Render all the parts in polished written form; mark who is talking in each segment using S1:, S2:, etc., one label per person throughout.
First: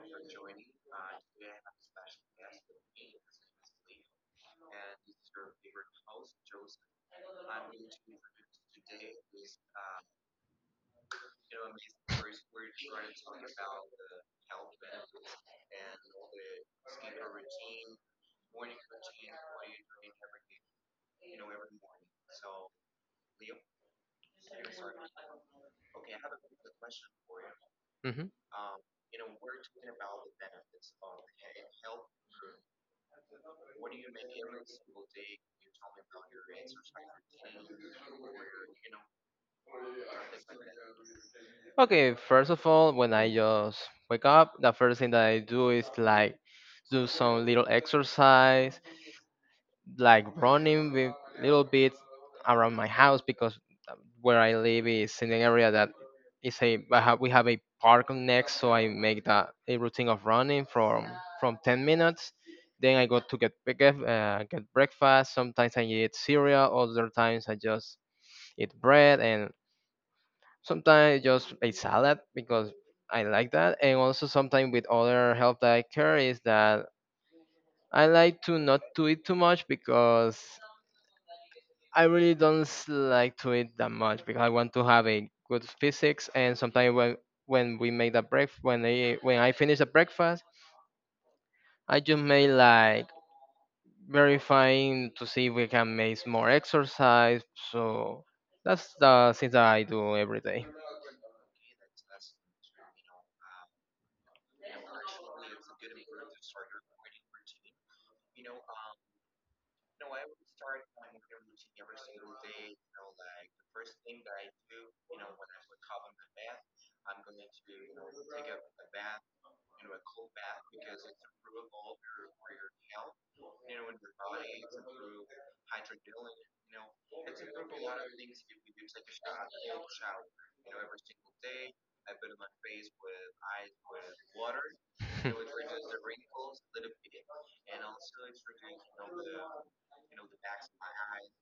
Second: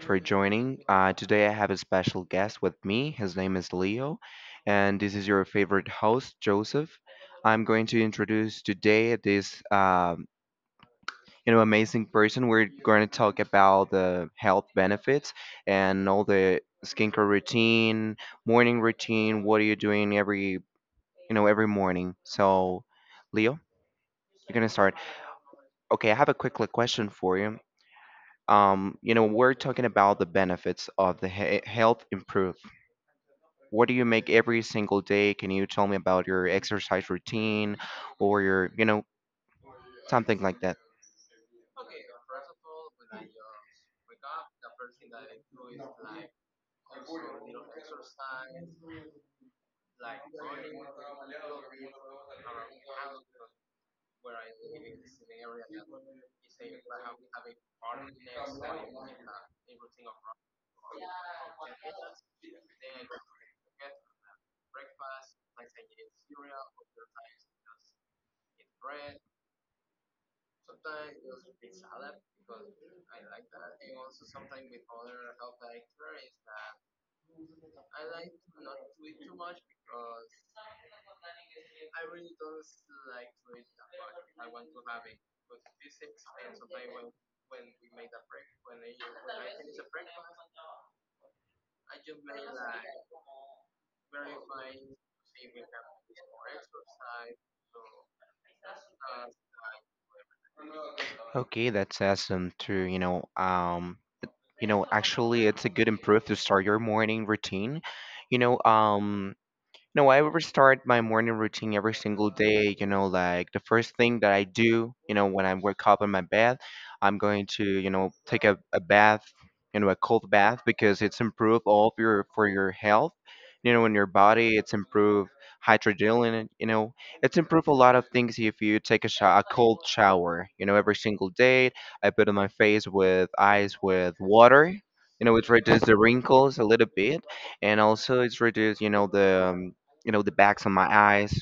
S1: for joining. Today, I have a special guest with me. His name is Leo, and this is your favorite host, Joseph. I'm going to introduce today this amazing person. We're going to talk about the health benefits and all the skincare routine, morning routine. What are you doing every every morning? So, Leo, you're gonna start. Okay, I have a quick like, question for you.
S2: hmm
S1: We're talking about the benefits of the health improve. What do you make every single day? Can you tell me about your exercise routine or your something like that?
S2: Okay, first of all, when I just wake up, the first thing that I do is like do some little exercise, like running with little bit around my house because uh, where I live is in an area that is a I have, we have a park next, so I make that a routine of running from 10 minutes. Then I go to get get breakfast. Sometimes I eat cereal. Other times I just eat bread and. Sometimes just a salad because I like that, and also sometimes with other help that I care is that I like to not to eat too much because I really don't s- like to eat that much because I want to have a good physics. And sometimes when we make the breakfast, when I finish the breakfast, I just may like verifying to see if we can make more exercise. So that's the things that I do every day.
S1: Okay, that's awesome to, you know, actually it's a good improve to start your morning routine. You know, um, No, I would start my morning routine every single day. You know, like the first thing that I do, you know, when I wake up in my bed, I'm going to, you know, take a bath, you know, a cold bath because it's improved all of your for your health, you know, in your body. It's improved hydrogen, you know, it's improved a lot of things if you take a, sho a cold shower, you know, every single day. I put on my face with ice with water. You know, it reduces the wrinkles a little bit, and also it's reduced, you know, the bags on my eyes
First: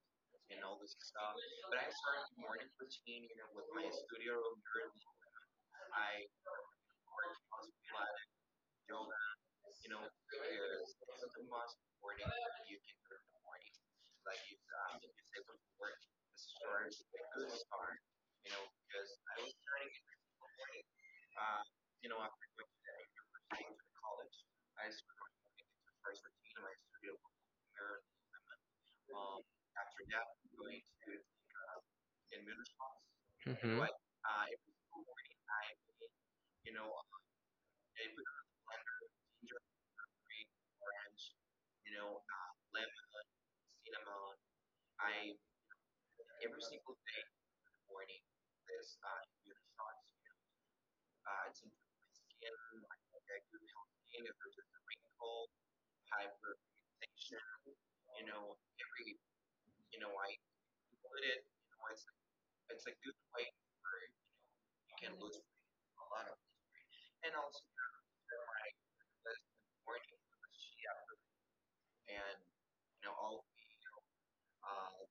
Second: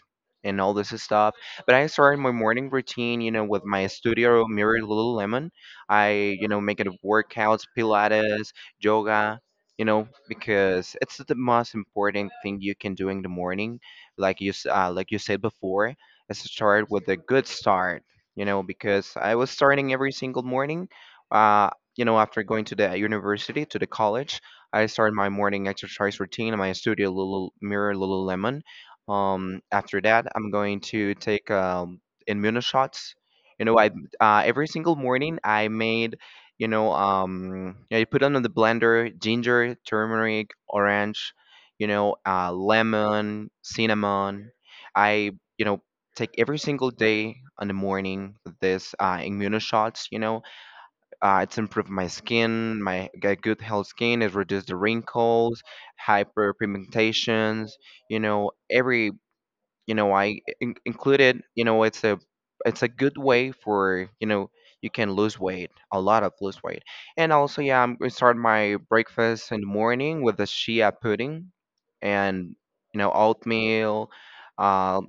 S1: and all this stuff. But I started my morning routine, you know, with my studio mirror Lululemon. I, you know, make it workouts, Pilates, yoga, you know, because it's the most important thing you can do in the morning. Like like you said before, is to start with a good start, you know, because I was starting every single morning. Uh, you know, after going to the university, to the college, I started my morning exercise routine in my studio mirror Lululemon. After that, I'm going to take immuno shots. You know,
S2: Mhm.
S1: I every single morning I made, yeah, you put on the blender ginger, turmeric, orange, you know, lemon, cinnamon. I, you know, take every single day in the morning this immuno shots. You know, it's improved my skin, my get good health skin. It reduced the wrinkles, hyperpigmentations. You know, every, you know, included, you know, it's a, it's a good way for, you know, you can lose weight a lot of lose weight, and also, yeah, I'm gonna start my breakfast in the morning with a shea pudding, and, you know, oatmeal. uh,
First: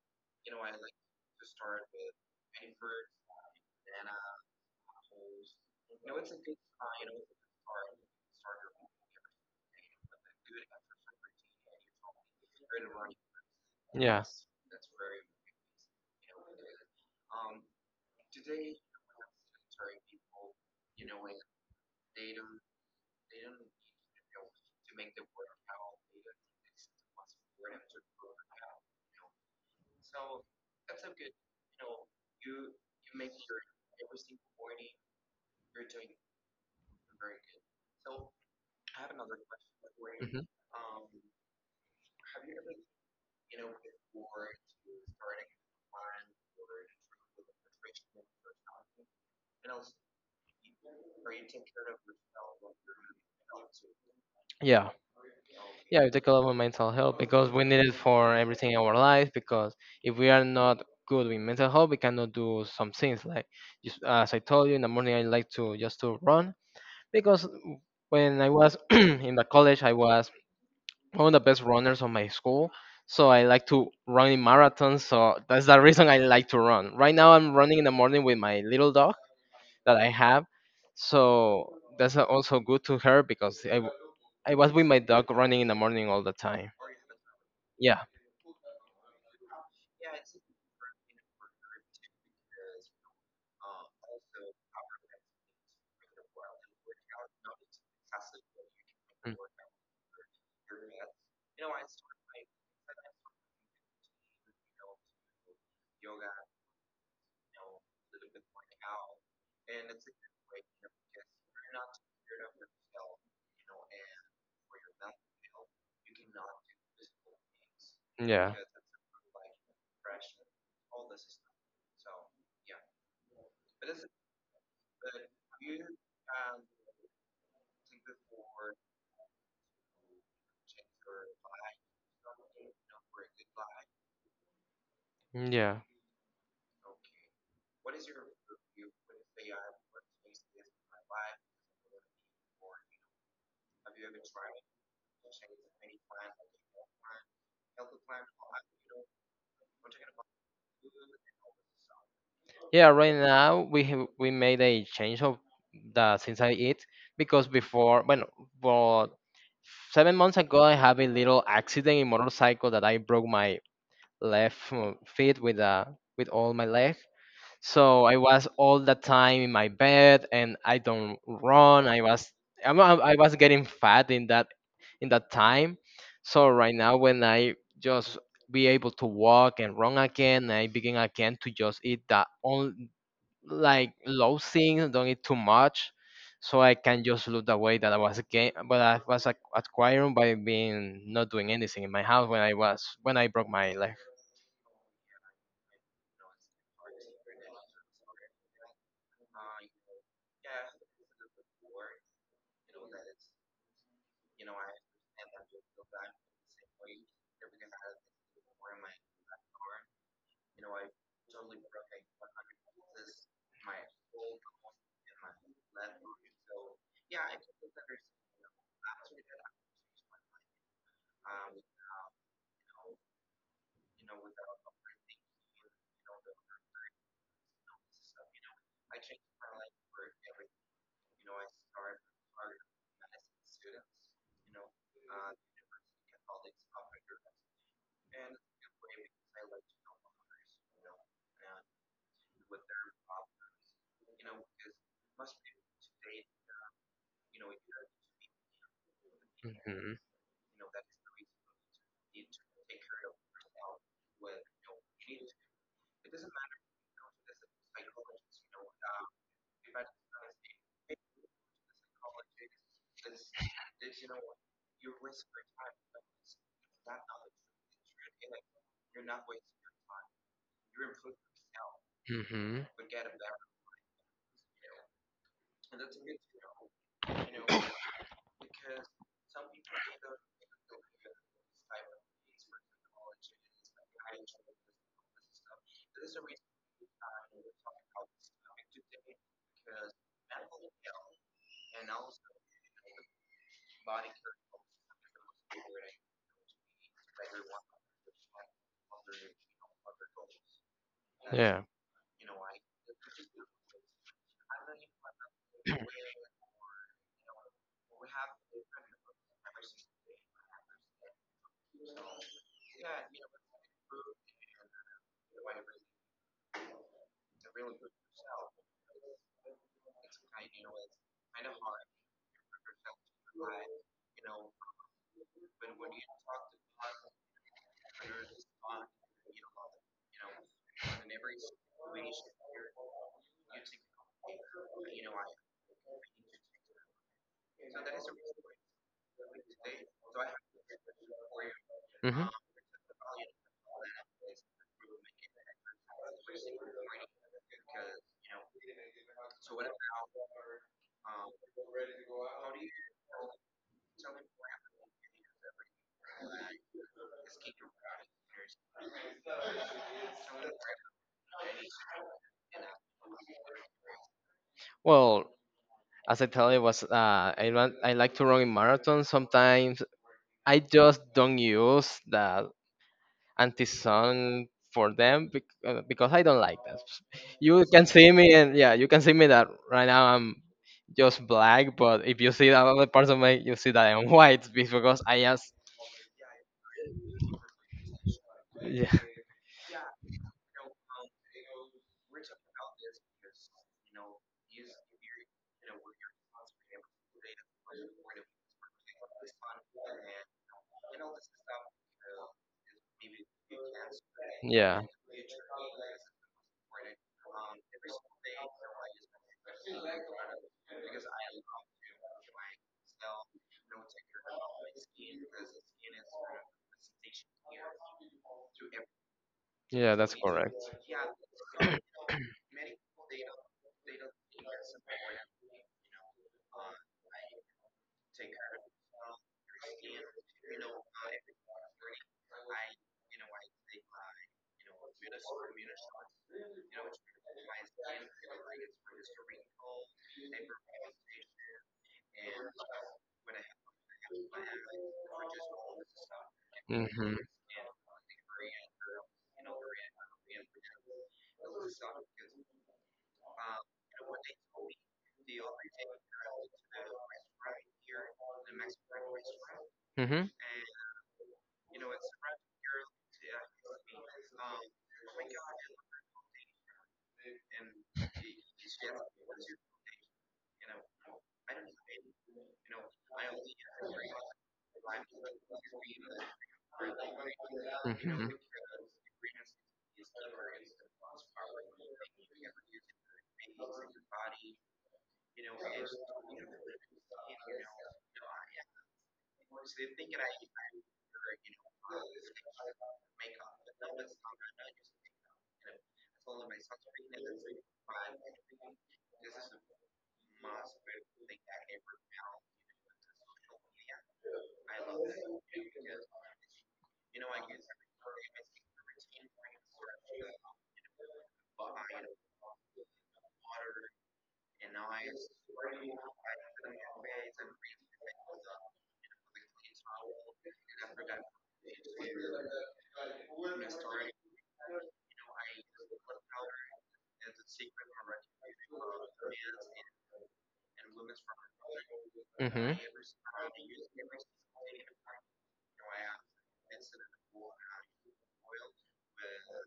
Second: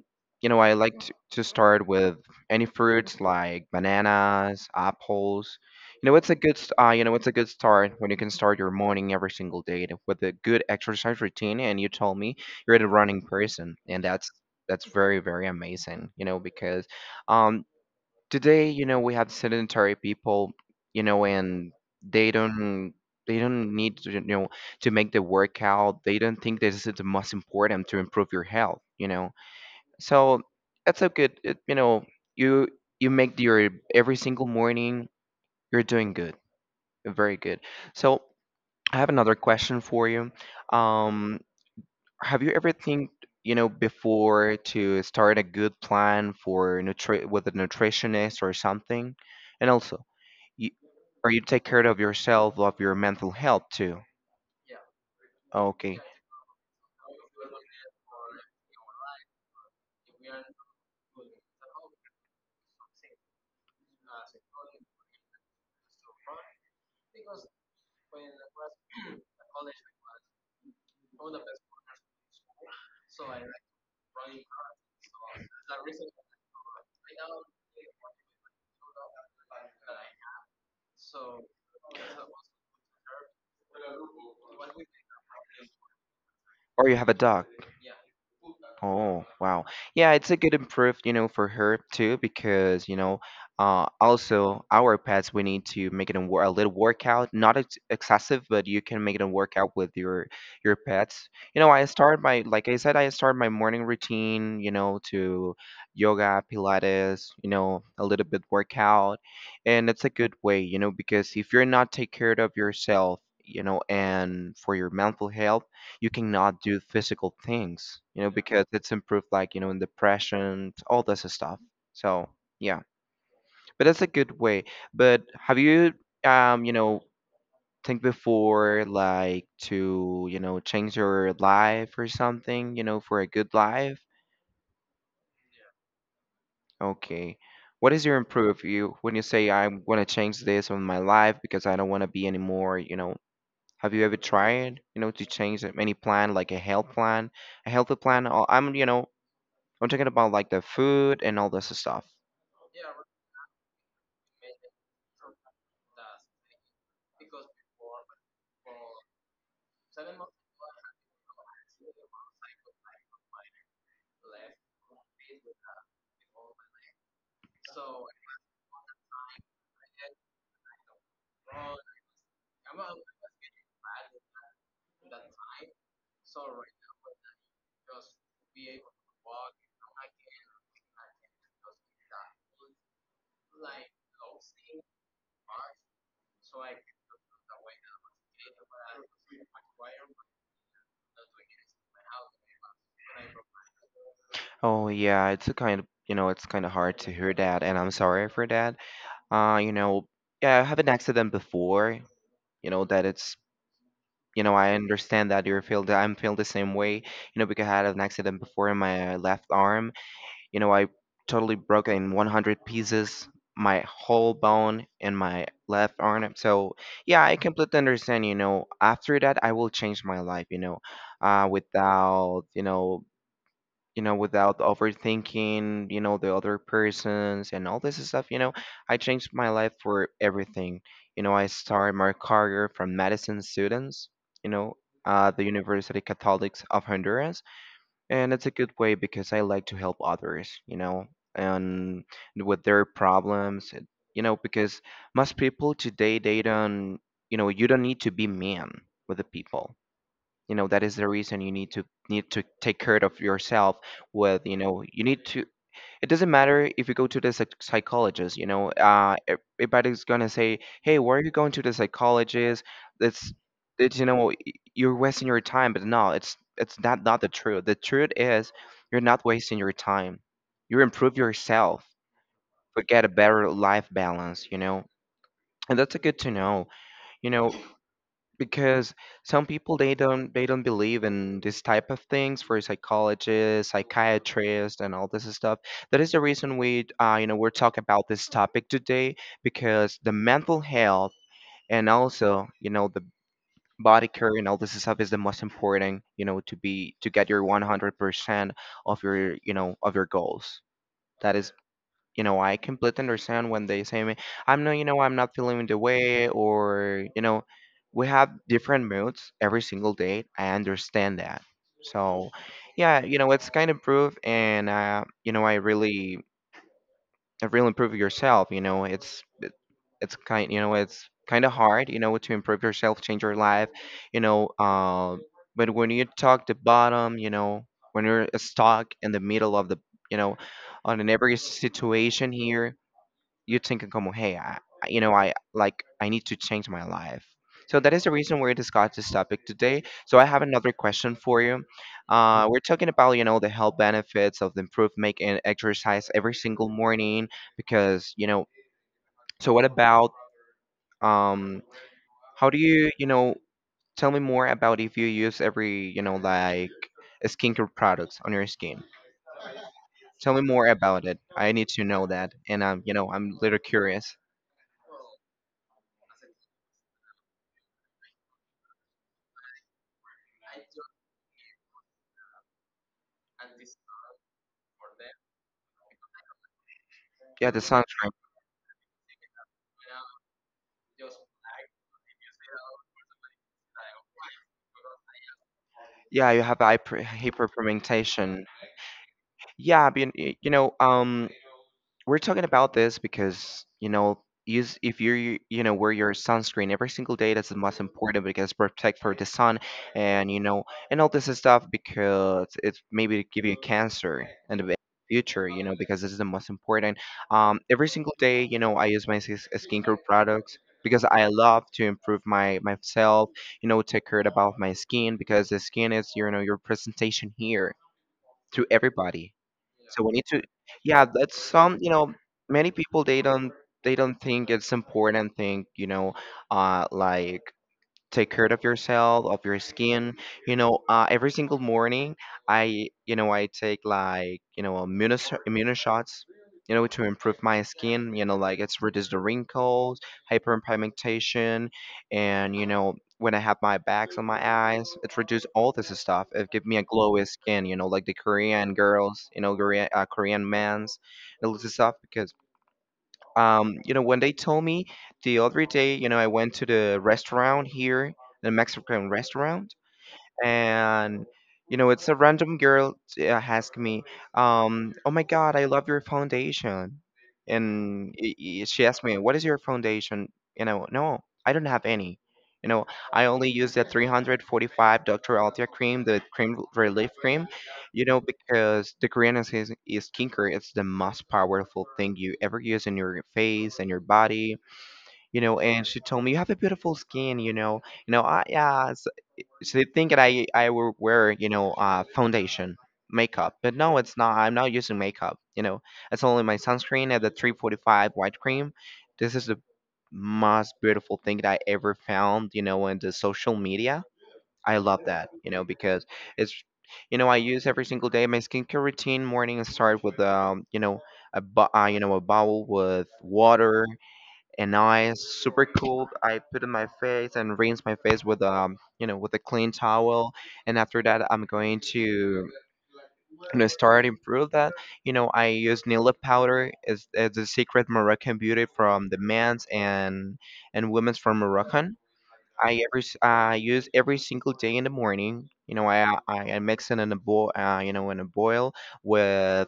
S1: you know, I like to start with any fruits like bananas, apples. You know, it's a you know, it's a good start when you can start your morning every single day with a good exercise routine, and you told me you're a running person, and
S2: Yeah.
S1: that's very amazing, you know, because um today, you know, we have sedentary people, you know, and they don't, they don't need to, you know, to make the workout. They don't think this is the most important to improve your health, you know. So that's a good it, you know, you you make your every single morning. You're doing good, very good. So I have another question for you.
S2: Hmm.
S1: um have you ever think, you know, before to start a good plan for nutri with a nutritionist or something? And also, you, are you take care of yourself, of your mental health too?
S2: Yeah.
S1: Okay.
S2: Yeah, we take a lot of mental health because we need it for everything in our life. Because if we are not good with mental health, we cannot do some things. Like just, as I told you in the morning, I like to just to run because when I was in the college, I was one of the best runners of my school. So I like to run in marathons. So that's the reason I like to run. Right now, I'm running in the morning with my little dog that I have. So that's also good to her because I was with my dog running in the morning all the time.
S1: Or you have a dog.
S2: Yeah.
S1: Oh, wow. Yeah, it's a good improve, you know, for her too, because, you know, also our pets, we need to make it a, a little workout, not ex excessive, but you can make it a
S2: Mm.
S1: workout with your pets. You know, I start my, like I said, I start my morning routine, you know, to yoga, Pilates, you know, a little bit workout. And it's a good way, you know, because if you're not take care of yourself, you know, and for your mental health, you cannot do physical things, you know,
S2: Yeah.
S1: because it's improved like, you know, in depression, all this stuff. So yeah. But that's a good way. But have you um, you know, think before like to, you know, change your life or something, you know, for a good life?
S2: Mm, yeah.
S1: Okay. What is your improve you when you say I want to change this on my life because I don't want to be anymore, you know? Have you ever tried, you know, to any plan like a health plan? A healthy plan. Or I'm, you know, I'm talking about like the food and all this stuff.
S2: Yeah, right now we have, we made a change of the since I eat because before, well, 7 months ago I have a little accident in motorcycle that I broke my left feet with with all my leg. So I was all the time in my bed, and I don't run. I was getting fat in that time. So right now, when I just be able to walk and run again, I begin again to just eat that on like low things, don't eat too much, so I can just lose the weight that I was again, but I was acquiring by being not doing anything in my house when I was when I broke my leg.
S1: Oh yeah, it's a kind of, you know, it's kind of hard to hear that, and I'm sorry for that. You know, yeah, I have an accident before. You know that it's, you know, I understand that you feel that I'm feel the same way. You know, because I had an accident before in my left arm. You know, I totally broke in 100 pieces my whole bone in my left arm. So yeah, I completely understand. You know, after that I will change my life. You know, without, you know, you know, without overthinking, you know, the other persons and all this stuff, you know, I changed my life for everything. You know, I started my career from medicine students, you know, the University Catholics of Honduras. And it's a good way because I like to help others, you know, and with their problems, and, you know, because most people today, they don't, you know, you don't need to be mean with the people.
S2: Mhm.
S1: You know, that is the reason you need to need to take care of yourself with, you know, you need to, it doesn't matter if you go to the psychologist. You know, everybody's gonna say, hey, why are you going to the psychologist? it's it's, you know, you're wasting your time. But no, it's, it's not not the truth. The truth is you're not wasting your time. You improve yourself
S2: Hmm.
S1: to get a better life balance, you know. And that's a good to know, you know, because some people they don't, they don't believe in this type of things for psychologists, psychiatrists, and all this stuff. That is the reason we you know, we're talking about this topic today because the mental health and also, you know, the body care and all this stuff is the most important, you know, to be to get your 100% of your, you know, of your goals. That is,
S2: Yeah.
S1: you know, I completely understand when they say me I'm not, you know, I'm not feeling the way, or, you know, we have different moods every single day. I understand that. So yeah, you know, it's kind of proof, and you know, I really, I really improve yourself. You know, it's it's kind, you know, it's kind of hard, you know, to improve yourself, change your life, you know, but when you talk the bottom, you know, when you're stuck in the middle of the, you know, on an every situation here, you're thinking como, hey, you know, I like I need to change my life. So that is the reason we're discussing this topic today. So I have another question for you.
S2: Hmm.
S1: We're talking about, you know, the health benefits of the improved making exercise every single morning because you know. So what about um how do you, you know, tell me more about if you use every, you know, like skincare products on your skin? Tell me more about it. I need to know that, and you know, I'm little curious.
S2: Well, as I tell you, was I run, I like to run in marathons. Sometimes I just don't use the anti-sun for them because I don't like that.
S1: Yeah, the
S2: You can see
S1: sunscreen.
S2: me, and yeah, you can see me that right now I'm just black. But if you see the other parts of me, you see that I'm white because I just
S1: Yeah, you have hyperpigmentation.
S2: yeah,
S1: Yeah, but you know, we're talking about this because, you know, use if you're you, you know, wear your sunscreen every single day. That's the most important because protect for the sun, and you know, and all this stuff because it's maybe give you cancer in the
S2: yeah,
S1: future. You know, because this is the most important. Every single day, you know, I use my skincare products. Because I love to improve my myself, you know, take care about my skin because the skin is, you know, your presentation here to everybody.
S2: yeah.
S1: So we
S2: That's
S1: need to,
S2: correct.
S1: yeah, that's some, you know, many people they don't, they don't think it's important thing, you know, like take care of yourself, of your skin. You know, every single morning, I, you know, I take like, you know, immuno shots, you know, to improve my skin. You know, like it's reduce the wrinkles, hyperpigmentation, and you know, when I have my bags on my eyes, it reduce all this stuff. It give me a
S2: Mm-hmm.
S1: glowy skin. You know, like the Korean girls, you know, Korean Korean men's, all this stuff because you know, when they told me the other day, you know, I went to the restaurant here, the Mexican restaurant,
S2: Mm-hmm.
S1: and you know it's a random girl ask me, oh my god, I love your foundation. And she asked me, what is your foundation? You know, no, I don't have any, you know, I only use that 345 Dr. Althea cream, the cream relief cream, you know,
S2: Mm-hmm.
S1: because the Korean is skincare, it's the most powerful thing you ever use in your face and your body. You know, and she told me, you have a beautiful skin, you know. You know, I, yeah, so they think that I will wear, you know, foundation makeup, but no, it's not. I'm not using makeup. You know, it's only my sunscreen and the 345 white cream. This is the most beautiful thing that I ever found. You know, in the social media, I love that. You know, because it's you know I use every single day. My skincare routine morning start with you know a you know a bowl with water, and now I super cold. I put in my face and rinse my face with you know with a clean towel, and after that I'm going to you know start improve that. You know I use Nila powder. It's a secret Moroccan beauty from the men's and women's from Moroccan.
S2: Mm-hmm.
S1: I I use every single day in the morning. You know I mix it in a boil you know in a boil with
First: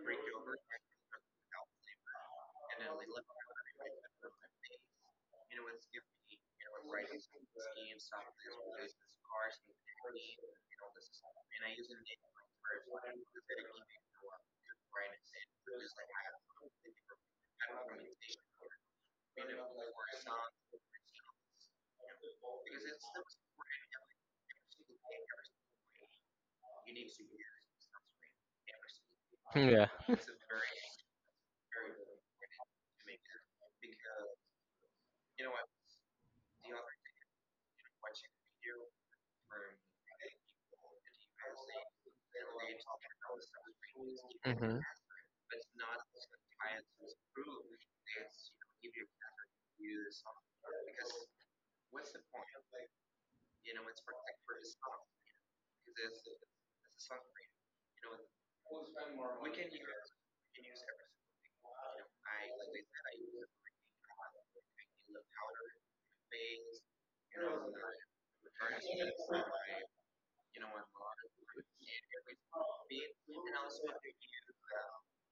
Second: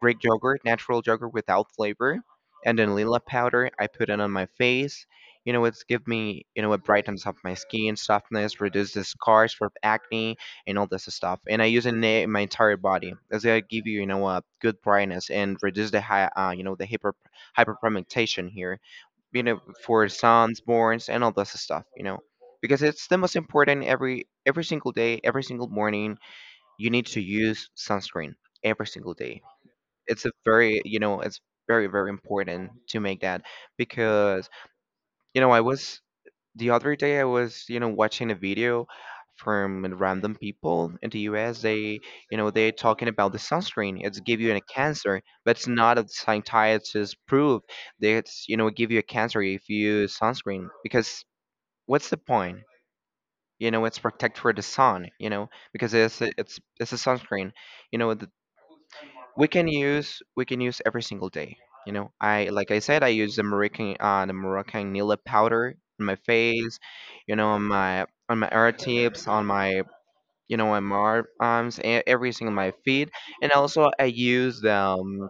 S1: Greek yogurt, natural yogurt without flavor, and then lila powder I put it on my face, you know, it's give me, you know, it brightens up my skin, softness, reduces scars for acne and all this stuff. And I use it in my entire body. It's gonna give you, you know, a good brightness and reduce the high you know the hyperpigmentation here, you know, for sunburns and all this stuff, you know, because it's the most important. Every single day, every single morning you need to use sunscreen every single day.
S2: Yeah.
S1: It's a very, you know, it's very, very important to make that, because you know I was, the other day I was, you know, watching a video from random people in the US. They, you know, they're talking about the sunscreen, it's give you a
S2: Mm-hmm.
S1: cancer, but it's not a scientist proof that it's, you know, give you a cancer if you use sunscreen. Because what's the point, you know, it's protect for the sun, you know, because it's a sunscreen, you know. We can use every single day, you know, I like I said, I use the Moroccan the Moroccan nail powder on my face, you know, on my air tips, on my, you know, on my arms, everything on my feet. And also I use the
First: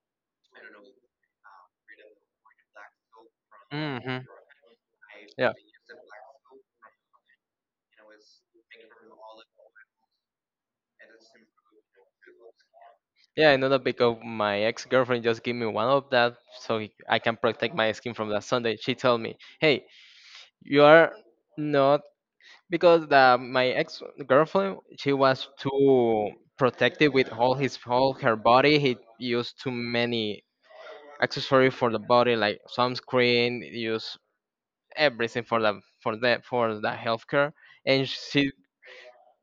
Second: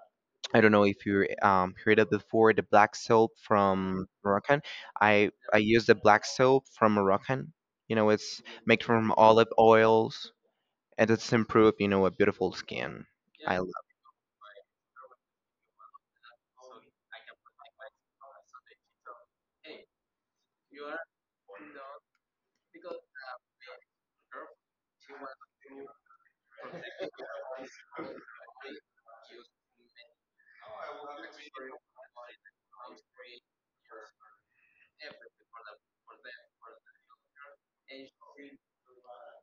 S1: I don't know if you heard it before, the black soap from
S2: Mm-hmm.
S1: Moroccan. i
S2: Yeah.
S1: i use the black soap from Moroccan, you know, it's made from olive oils, and it's improved, you know, a beautiful skin.
S2: Yeah, I know that because my ex-girlfriend just gave me one of that so he- I can protect my skin from that Sunday. She told me, "Hey, you are not because the, my ex-girlfriend she was too protective with all his all her body. He used too many accessory for the body like sunscreen use everything for the for the for the healthcare, and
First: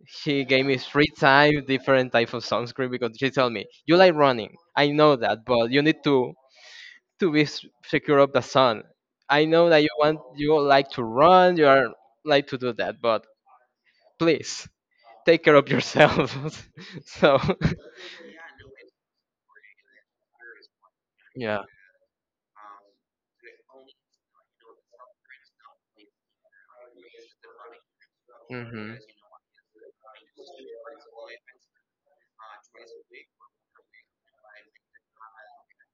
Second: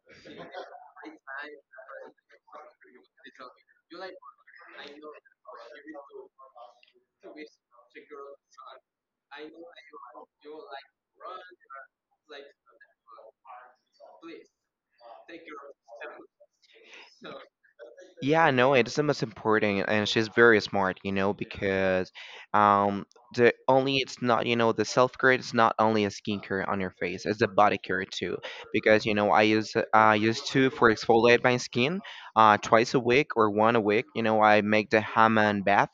S2: she gave me three times different type of sunscreen because she told me you like running, I know that, but you need to secure of the sun. I know that you want, you like to run, you are like to do that, but please take care of yourself." So.
S1: Yeah, no, it's the most important, and she's very smart, you know,
S2: Yeah.
S1: because um, the only, it's not, you know, the self care is not only a skincare on your face, it's a body care too.
S2: Hmm.
S1: Because you know, I used to for exfoliate my skin, twice a week or one a week. You know, I make the Hammam bath.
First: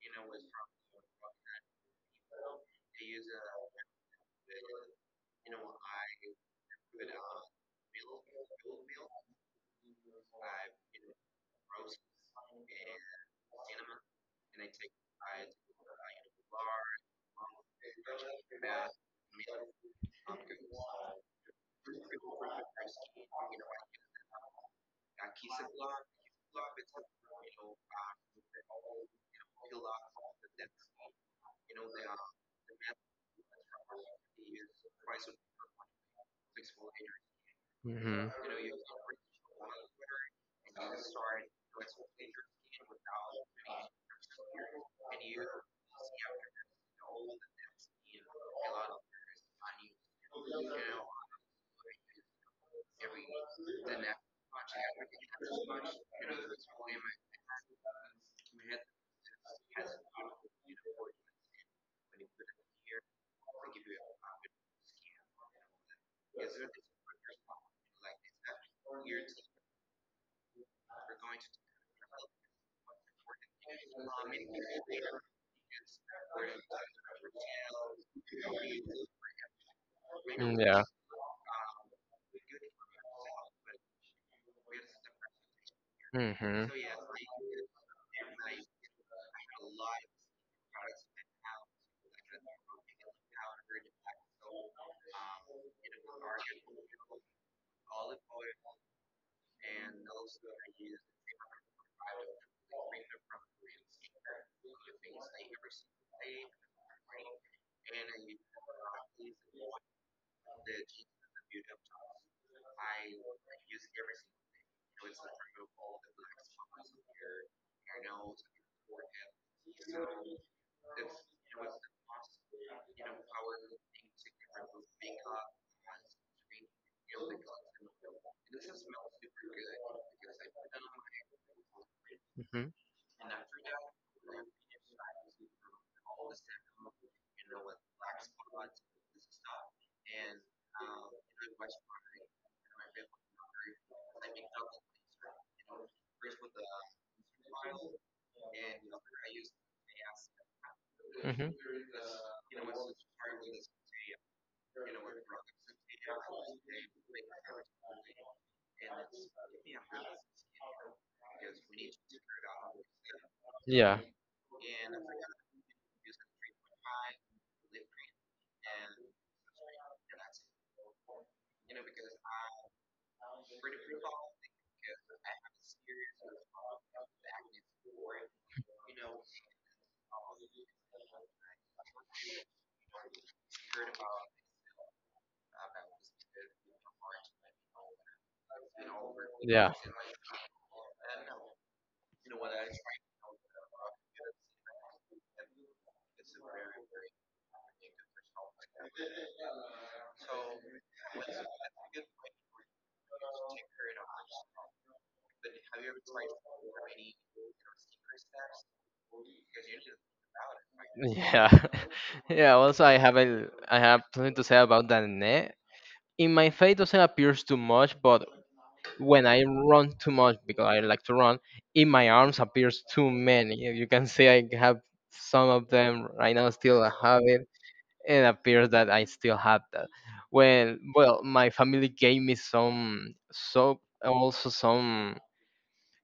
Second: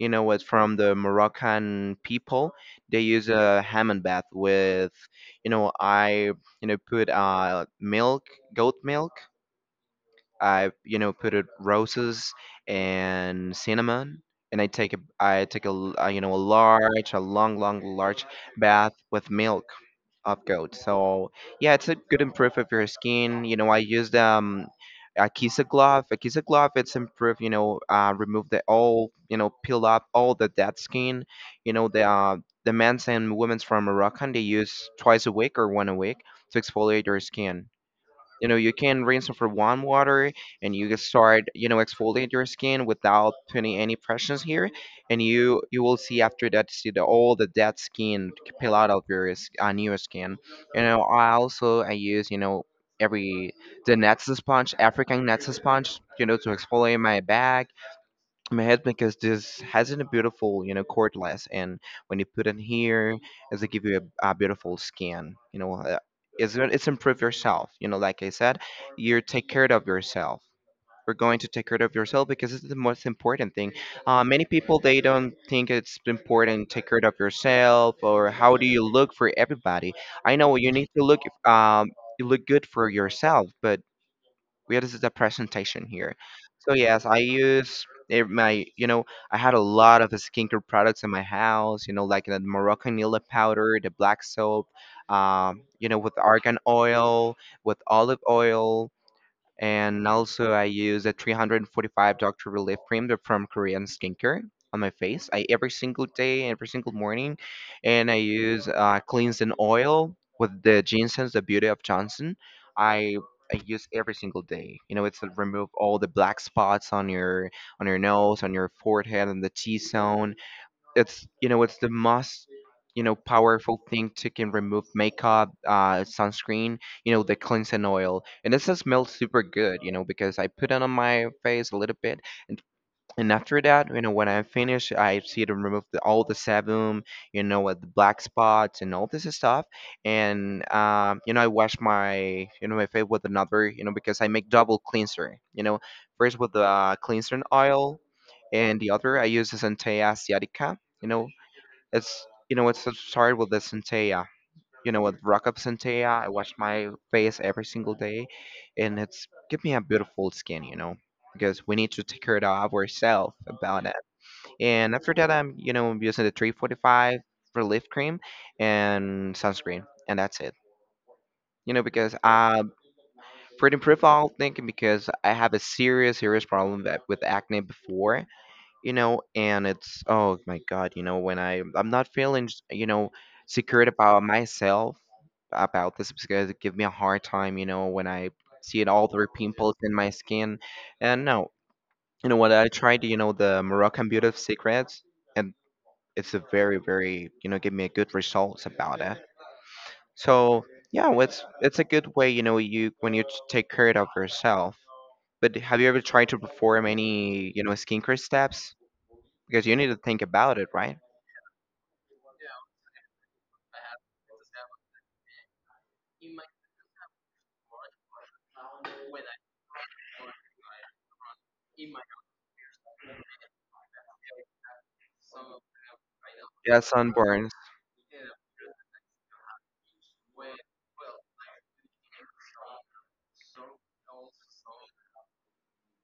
S1: You know, it's from the Moroccan people. They use a Hammam bath with, you know, I you know put milk, goat milk. I you know put it roses and cinnamon, and I take a, you know, a large a long large bath with milk of goat. So yeah, it's a good improve of your skin. You know I used a Kisa glove. A Kisa glove, it's improve, you know, remove the all, you know, peel up all the dead skin. You know the men's and women's from Moroccan, they use twice a week or one a week to exfoliate your skin.
S2: Hmm.
S1: You know you can rinse for warm water, and you can start, you know, exfoliate your skin without putting any pressures here, and you will see after that, see the all the dead skin peel out of your new skin. You know I also I use, you know, every the nets sponge, African nets sponge, you know, to exfoliate my back, my head, because this has a beautiful, you know, cordless, and when you put it here, it's to give you a beautiful skin, you know, it's it's improve yourself, you know, like I said, you take care of yourself. We're going to take care of yourself because it's the most important thing. Many people they don't think it's important to take care of yourself or how do you look for everybody. I know you
S2: Yeah.
S1: need to look, um you look good for yourself, but where is the presentation here?
S2: Hmm. Hmm.
S1: So yes, I use, my, you know, I had a lot of skincare products in my house. You know, like the Moroccan Nila powder, the black soap, you know, with argan oil, with olive oil, and also I use a 345 Dr. Relief Cream, they're from Korean Skincare, on my face. I every single day, every single morning, and I use cleansing oil with the ginseng, the beauty of Johnson. I I use every single day. You know, it's to remove all the black spots on your, on your nose, on your forehead, and the T zone. It's, you know, it's the most, you know, powerful thing to can remove makeup, sunscreen, you know, the cleansing oil, and this just smells super good, you know, because I put it on my face a little bit, and
S2: Hmm.
S1: and after that, you know, when I finish, I see to remove the, all the sebum, you know, with the black spots and all this stuff. And you know, I wash my, you know, my face with another, you know, because I make double cleanser. You know, first with the cleanser oil, and the other I use the Centella asiatica. You know, it's, you know, it's started with the Centella, you know, with Rock Up Sentea, I wash my face every single day, and it's give me a beautiful skin, you know, because we need to take care of ourselves about it.
S2: Yeah.
S1: And after that, I'm, you know, using the 345 relief cream and sunscreen, and that's it. You know, because for the improve, I'll think, because I have a serious, serious problem that with acne before, you know, and it's oh my god, you know, when I'm not feeling, you know, secured about myself about this, because it give me a hard time, you know, when I see it all the
S2: Yeah.
S1: pimples in my skin. And no, you know what? I tried, you know, the Moroccan Beauty Secrets, and it's a very, very, you know, give me a good results about it. So yeah, well, it's a good way, you know, you when you take care of yourself. But have you ever tried to perform any, you know, skincare steps? Because you need to think about it, right?
S2: Yeah. Yeah, also I have a I have something to say about that. In my face doesn't appears too much, but when I run too much because I like to run, in my arms appears too many. You can see I have some of them right now,
S1: Yeah,
S2: still I have it.
S1: sunburn.
S2: It appears that I still have that. Well, well, my family gave me some soap, also some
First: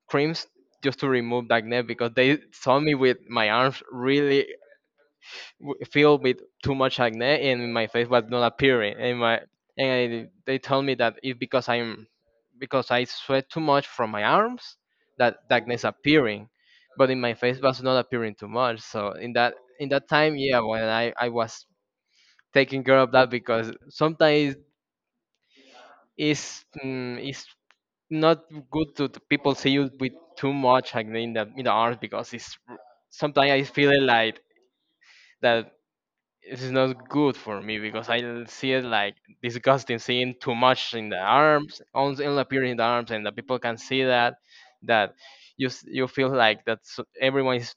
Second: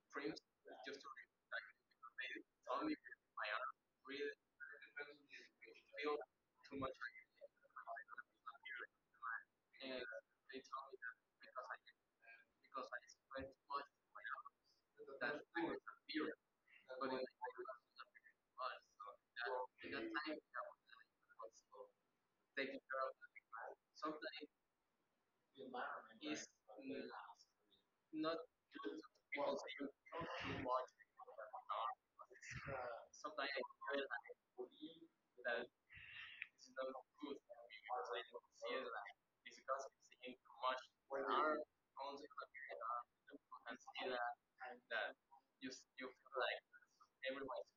S2: creams just to remove the acne because they saw me with my arms really filled with too much acne and my face was not appearing. And my and I, they told me that it's because I'm because I sweat too much from my arms that the acne is appearing, but in my face was not appearing too much. So in that time, yeah, when I was taking care of that because sometimes it's it's not good to people see you with too much acne in the arms because it's sometimes I feel it like that it is not good for me because I see it like disgusting seeing too much in the arms on appearing in the arms and the people can see that that you you feel like that everyone is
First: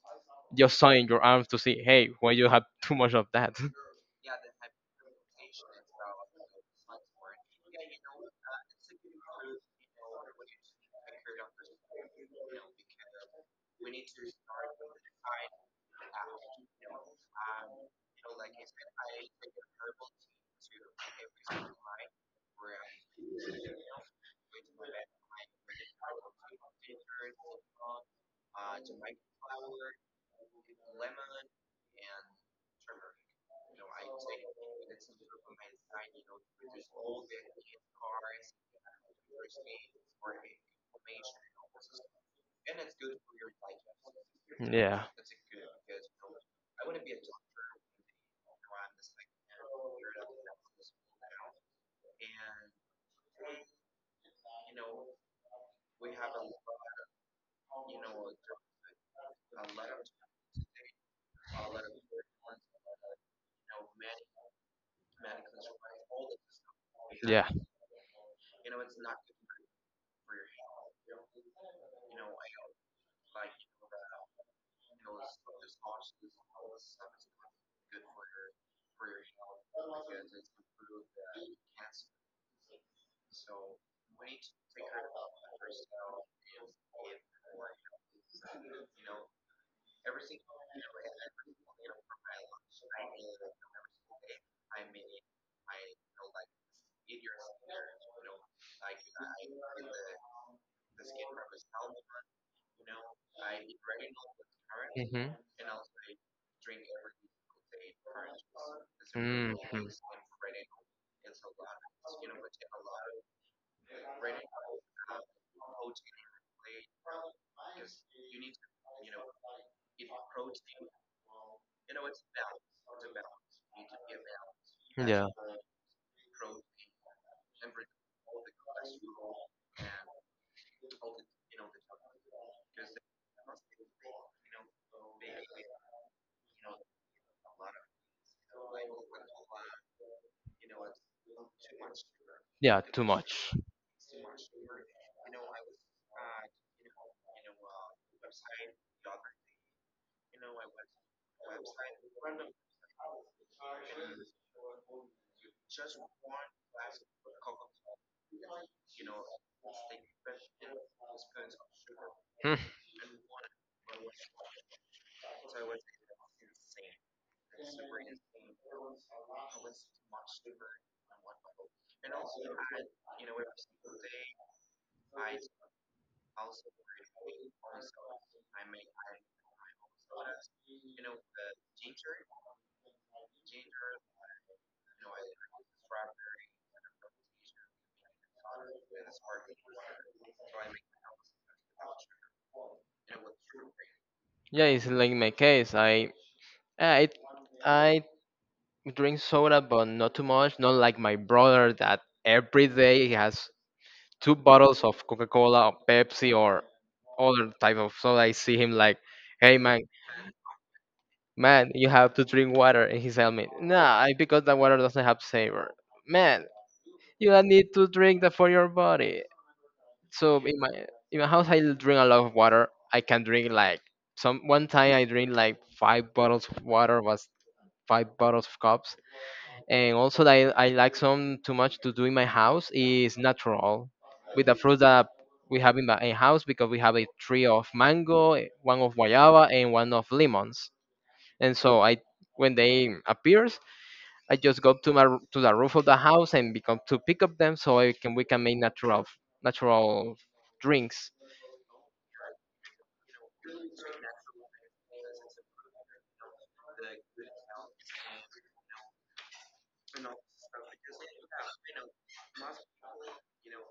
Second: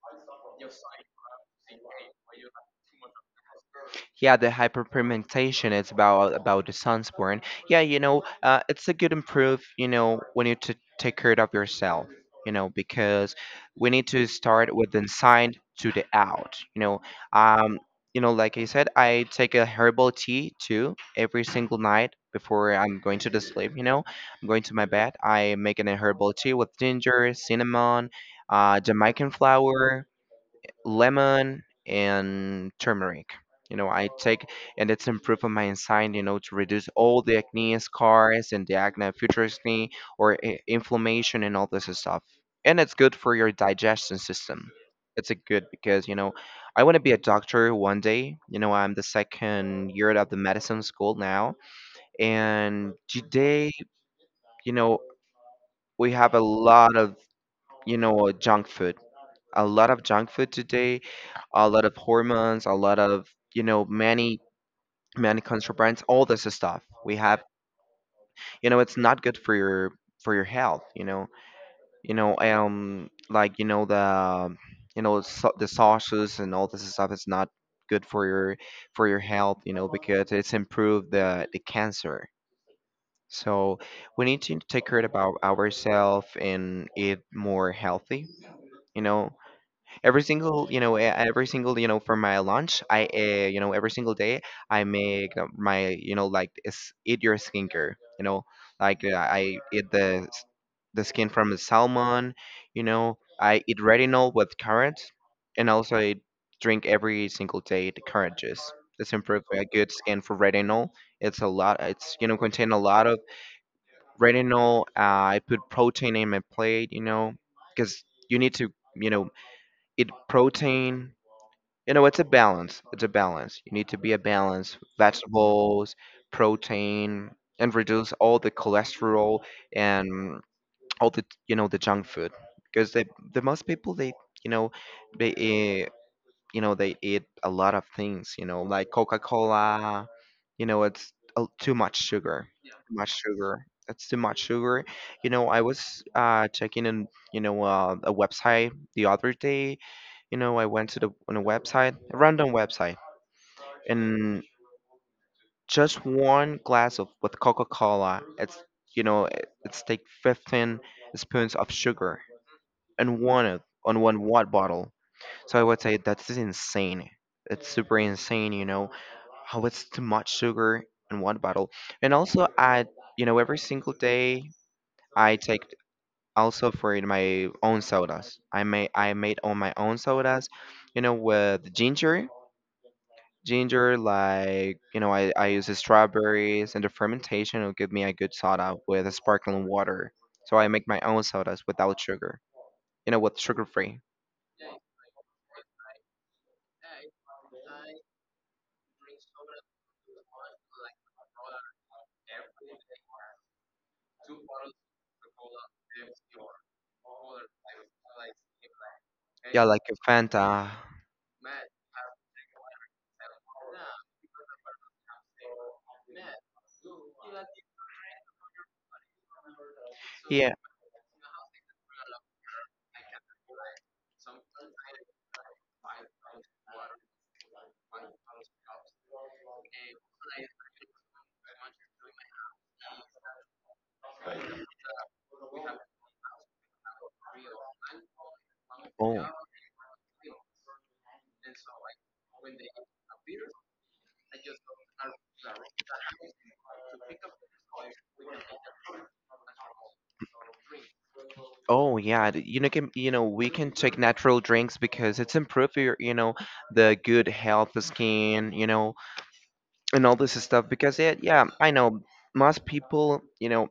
S2: just sawing your arms to see hey why you have too much of that.
S1: Yeah, the hyperpigmentation is about the sunburn. Yeah, you know, it's a good improve. You know, when you to take care of yourself. You know, because we need to start with the inside to the out. Um, you know, like I said, I take a herbal tea too every single night before I'm going to the sleep. You know, I'm going to my bed. I make an herbal tea with ginger, cinnamon, Jamaican flower, lemon and turmeric. You know, I take, and it's improved on my enzyme, you know, to reduce all the acne scars and the acne, future acne, or inflammation and all this stuff. And it's good for your digestion system.
S2: Yeah.
S1: It's a good because, you know, I want to be a doctor one day. You know, I'm the second year of the medicine school now. And today, you know, we have a lot of, you know, junk food, a lot of junk food today, a lot of hormones, a lot of, you know, many contrabands, all this stuff. We have,
S2: Yeah.
S1: you know, it's not good for your health, you know. You know, like, you know, the you know, so, The sauces and all this stuff is not good for your health, you know, because it's improved the cancer. So we need to take care about ourselves and eat more healthy, you know every single you know eh, every single you know for my lunch I every single day I make my like is eat your skincare. you know like I eat the skin from the salmon. You know, I eat retinol with carrots,
S2: Mhm.
S1: and also I drink every single day the carrot juice. It's improved
S2: Mhm.
S1: a good skin for retinol. It's a lot, it's you know, contain a lot of retinol. I put protein in my plate, you know, because you need to, you know, eat protein. You know, it's a balance. It's a balance. You need to be a balance.
S2: Yeah.
S1: Vegetables, protein, and reduce all the cholesterol and all the, you know, the junk food, because the most people they, you know, they eat, you know, they eat a lot of things. You know, like Coca Cola. You know, it's too much sugar,
S2: Yeah,
S1: too
S2: too
S1: much
S2: much.
S1: sugar. That's too much sugar. You know, I was checking in, you know, a website the other day. You know, I went to the on a website, a random website, and just one glass of with Coca-Cola, it's, you know, it's take 15 spoons of sugar
S2: Hmm.
S1: and on one watt bottle. So I would say that's insane. It's super insane, you know, how it's too much sugar in one bottle. And also, I, you know, every single day. I take also for in my own sodas. I made on my own sodas, you know, with ginger, ginger, like you know, I use the strawberries and the fermentation will give me a good soda with a sparkling water. So I make my own sodas without sugar, you know, with sugar free.
S2: Yeah, it's like my case. I I drink soda, but not too much. Not like my brother that every day he has two bottles of Coca-Cola or Pepsi or other type of soda. I see him like, hey
S1: Yeah,
S2: man,
S1: like a Fanta.
S2: man, you have to drink water, and he's telling me, nah, I, because that water doesn't have savor. Man, you don't need to drink that for your body. So
S1: Yeah.
S2: in my house, I drink a lot of water. I can drink like some one time I drink like five bottles of water, was five bottles of cups. And also that I like some too much to do in my house is natural with the fruits that we have in my in house because we have a tree of mango, one of
S1: Oh.
S2: guayaba and one of lemons. And so I when they appears I just go to to the roof of the house and become to pick up them so I can we can make natural natural drinks.
S1: Oh yeah, you know, can, you know, we can take natural drinks because it's improve your, you know, the good health, the skin, you know, and all this stuff. Because it, yeah, I know most people, you know,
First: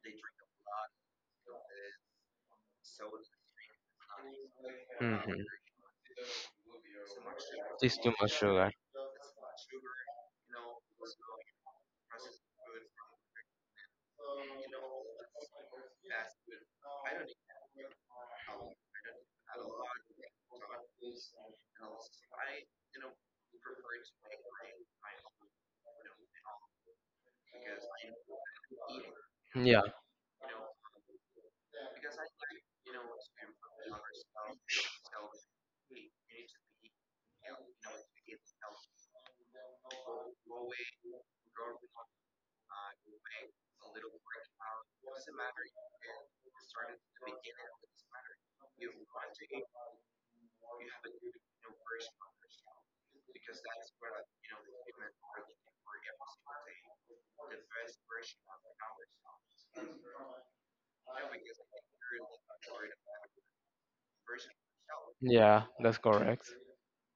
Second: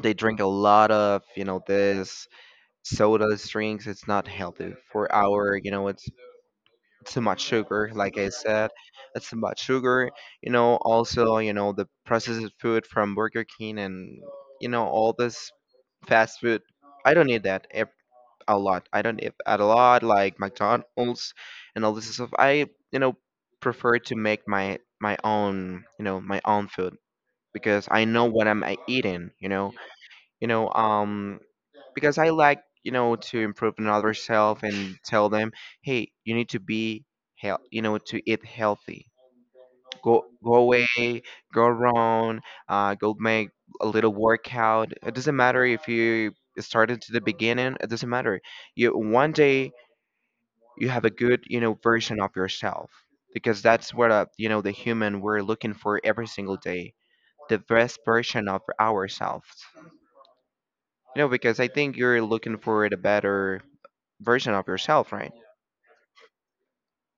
S1: they drink a lot of, you know, this sodas, drinks. It's not healthy for
S2: Hmm.
S1: our, you know, it's too much sugar.
S2: It's too
S1: Like I
S2: much
S1: said,
S2: sugar.
S1: it's too much sugar. You know, also, you know, the processed food from Burger King and, you know, all this fast food. I don't need that a lot. I don't eat at a lot like McDonald's and all this stuff. I, you know, prefer to make my own, you know, my own food, because I know what I'm eating.
S2: Yeah,
S1: You know um because I like, you know, to improve another self and tell them, hey, you need to be health, you know, to eat healthy. Go away, go around, go make a little workout. It doesn't matter if you started to the beginning, it doesn't matter. You one day you have a good, you know, version of yourself, because that's what, you know, the human we're looking for every single day, the best version of ourselves, you know, because I think you're looking for a better version of yourself, right?
S2: yeah, that's correct.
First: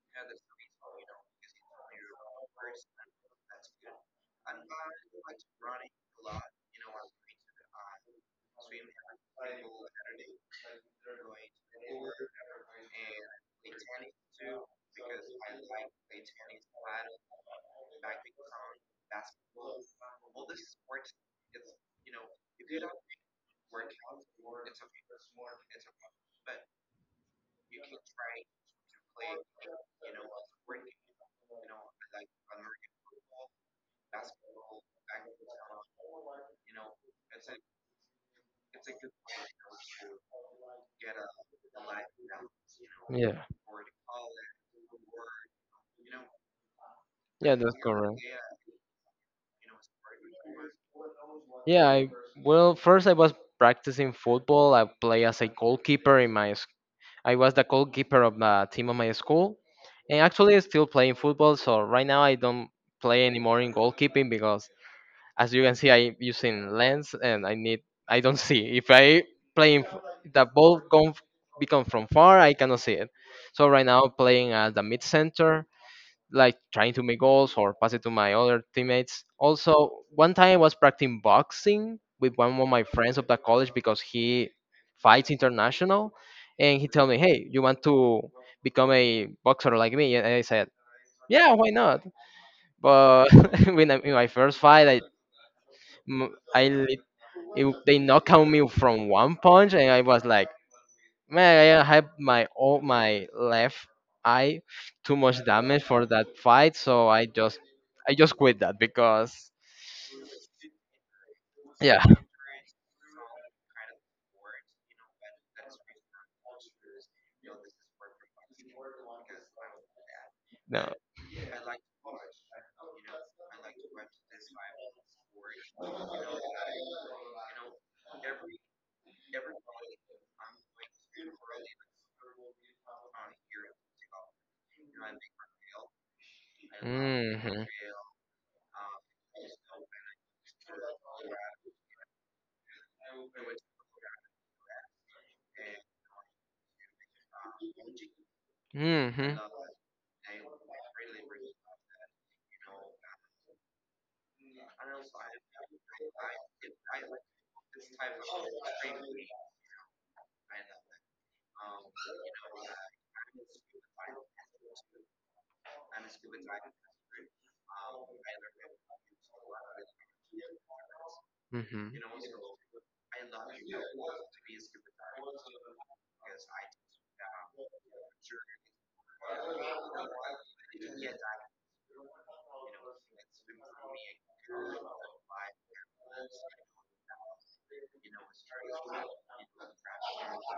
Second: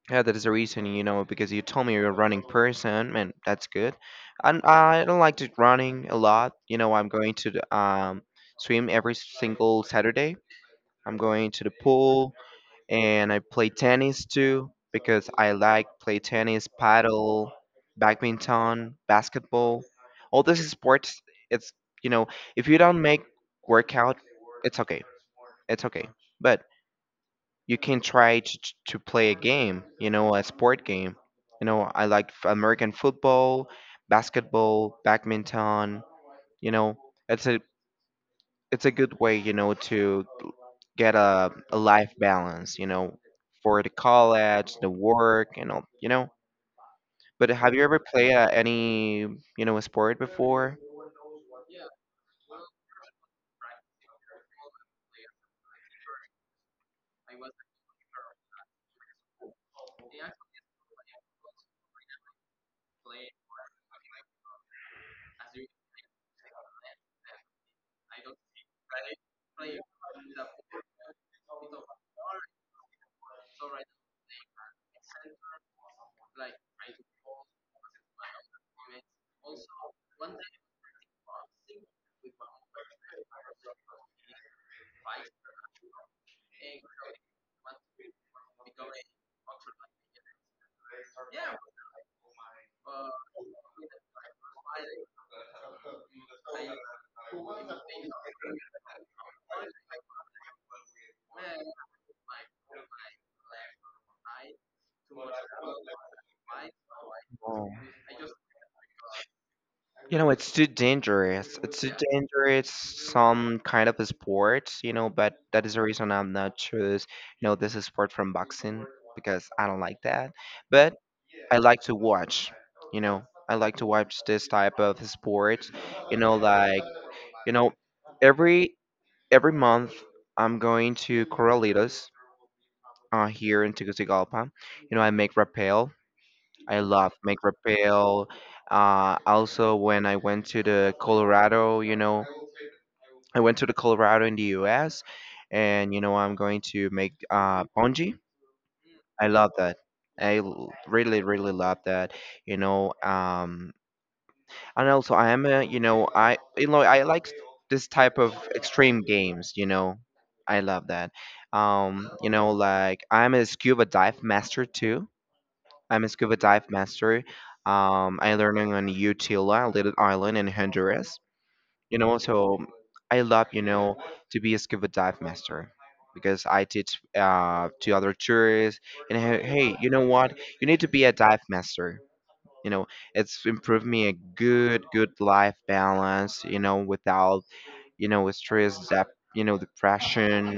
S1: Yeah, that is the reason, you know, because you told me you're a running person, and that's good. And I don't like to running a lot. You know, I'm going to the, swim every single Saturday. I'm going to the pool, and I play tennis too because I like play tennis, paddle, badminton, basketball. All this is sports. It's, you know, if you don't make workout, it's okay. It's okay, but you can try to play a game, you know, a sport game. You know, I like American football, basketball, badminton. You know, it's a it's a good way, you know, to get a life balance. You know,
S2: Yeah.
S1: for the college, the work, and all. You know, but
S2: Yeah,
S1: have
S2: that's
S1: you ever
S2: correct.
S1: played any, you know, a sport before?
S2: Yeah, I well, first I was practicing football. I play as a goalkeeper in my. I was the goalkeeper of the team of my school, and actually I still playing football. So right now I don't play anymore in goalkeeping because, as you can see, I using lens and I need. I don't see if I playing the ball come become from far. I cannot see it. So right now playing as the mid center like trying to make goals or pass it to my other teammates. Also, one time I was practicing boxing with one of my friends of the college because he fights international, and he told me, "Hey, you want to become a boxer like me?" And I said, "Yeah, why not?" But when I, in my first fight, I m- I lit- it, they knocked out me from one punch, and I was like, man, I had my all my left eye too much damage for that fight, so
S1: Oh.
S2: I just quit that because
S1: You know, it's too dangerous. It's too
S2: yeah,
S1: dangerous. Some kind of a sport, you know, but that is the reason I'm not choose. You know, this is sport from boxing because I don't like that.
S2: no.
S1: But I like to watch. You know, I like to watch this type of sports. You know, like, you know, every every month I'm going to Corralitos here in Tegucigalpa. You know, I make rappel. I love make
S2: Mhm.
S1: rappel. Also, when I went to the Colorado, you know. I went to the Colorado in the US, and you know, I'm going to make bungee. I
S2: Mhm.
S1: love that. Really really love that. You know, um, and also I am a, you know, I, you know, I like this type of extreme games, you know. I love that. Um, you know, like I'm a scuba dive master too. I'm a scuba dive master. I learning on Utila, a little island in Honduras.
S2: Mhm.
S1: You know, so I love, you know, to be a scuba dive master because I teach, to other tourists. And hey, hey, you know what? You need to be a dive master. You know, it's improved me a good, good life balance, you know, without, you know, stress, you know, depression.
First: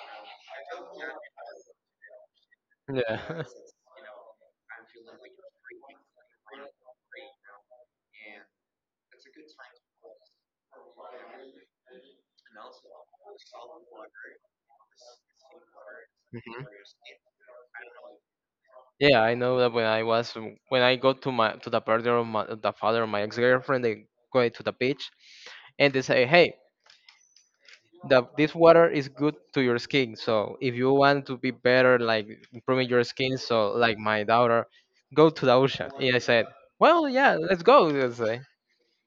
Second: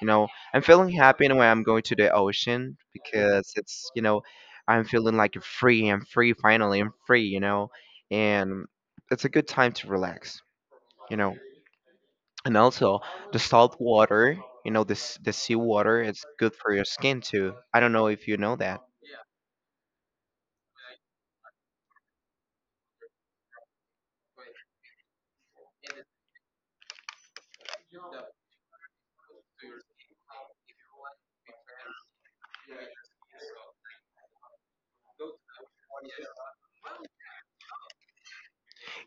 S1: You know, I'm feeling happy when I'm going to the ocean
S2: Yeah.
S1: because it's, you know, I'm feeling like free. I'm free finally. I'm free, you know, and it's a good time to relax, you know. And also the salt water, you know, this the sea water, it's good
S2: Mhm.
S1: for your skin too. I don't know if you know that.
S2: Yeah, I know that when I was when I go to my to the birthday of my the father of my ex girlfriend, they go to the beach and they say, "Hey, the this water is good to your skin, so if you want to be better like improving your skin, so like my daughter, go to the ocean." And I said, well, yeah, let's go, let's say.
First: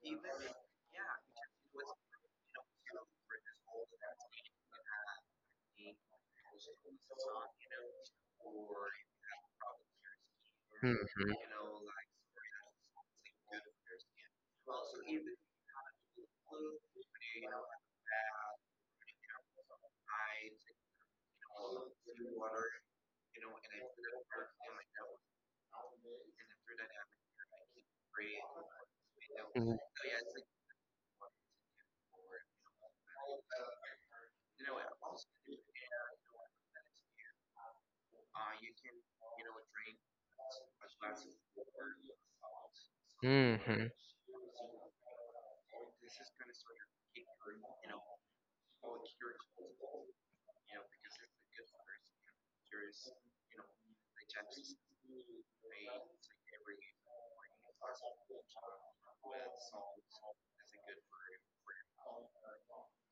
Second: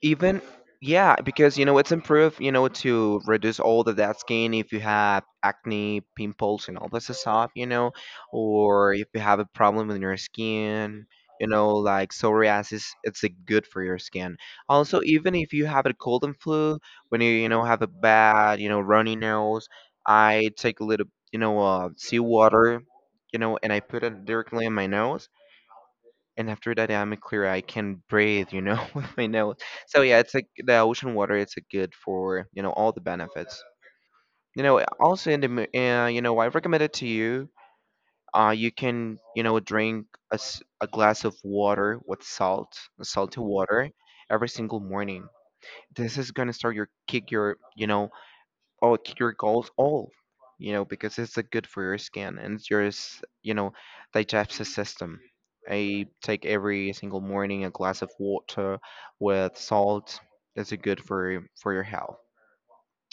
S1: Even yeah, because you know, it's improved, you know, to reduce all of that skin if you have acne pimples and all this stuff, you know, or if you have a problem with your skin, you
S2: Mm-hmm.
S1: know, like psoriasis, it's a good for your skin. Also, even if you have a cold and flu, when you know, have a bad, you know, runny nose, I take a little, you know, seawater, you know, and I put it directly in my nose, and after that I'm clear, I can breathe, you know, with my nose. So yeah, it's like the ocean water. It's a good for you know all the benefits. You know, also in the you know, I recommend it to you. You can, you know, drink a glass of water with salt, salty water,
S2: Hmm.
S1: every single morning. This is gonna start your kick your, you know, oh your goals all, you know, because it's, good for your skin, and it's your you know, digestive system. I take every single morning a glass of water with salt. It's, good for your health.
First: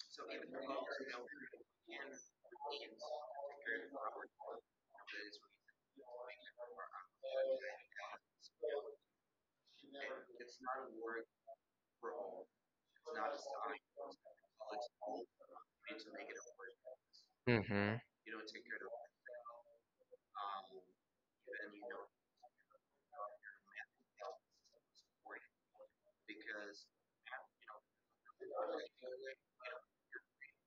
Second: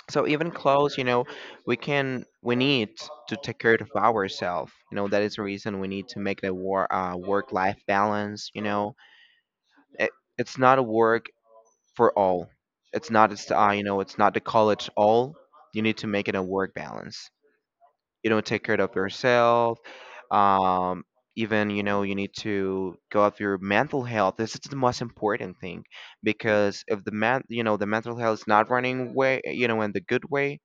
S1: So even clothes, you know, we need to take care of ourselves, you know, that is the reason we need to make the war work life balance, you know. It, it's not a work for all. It's not, it's, you know, it's not the college all. You need to make it a work balance.
S2: Hmm.
S1: You don't take care of yourself. Um, even, you know, you need to go up your mental health, this is the most important thing, because if the man, you know, the mental health is not running way, you know, in the good way,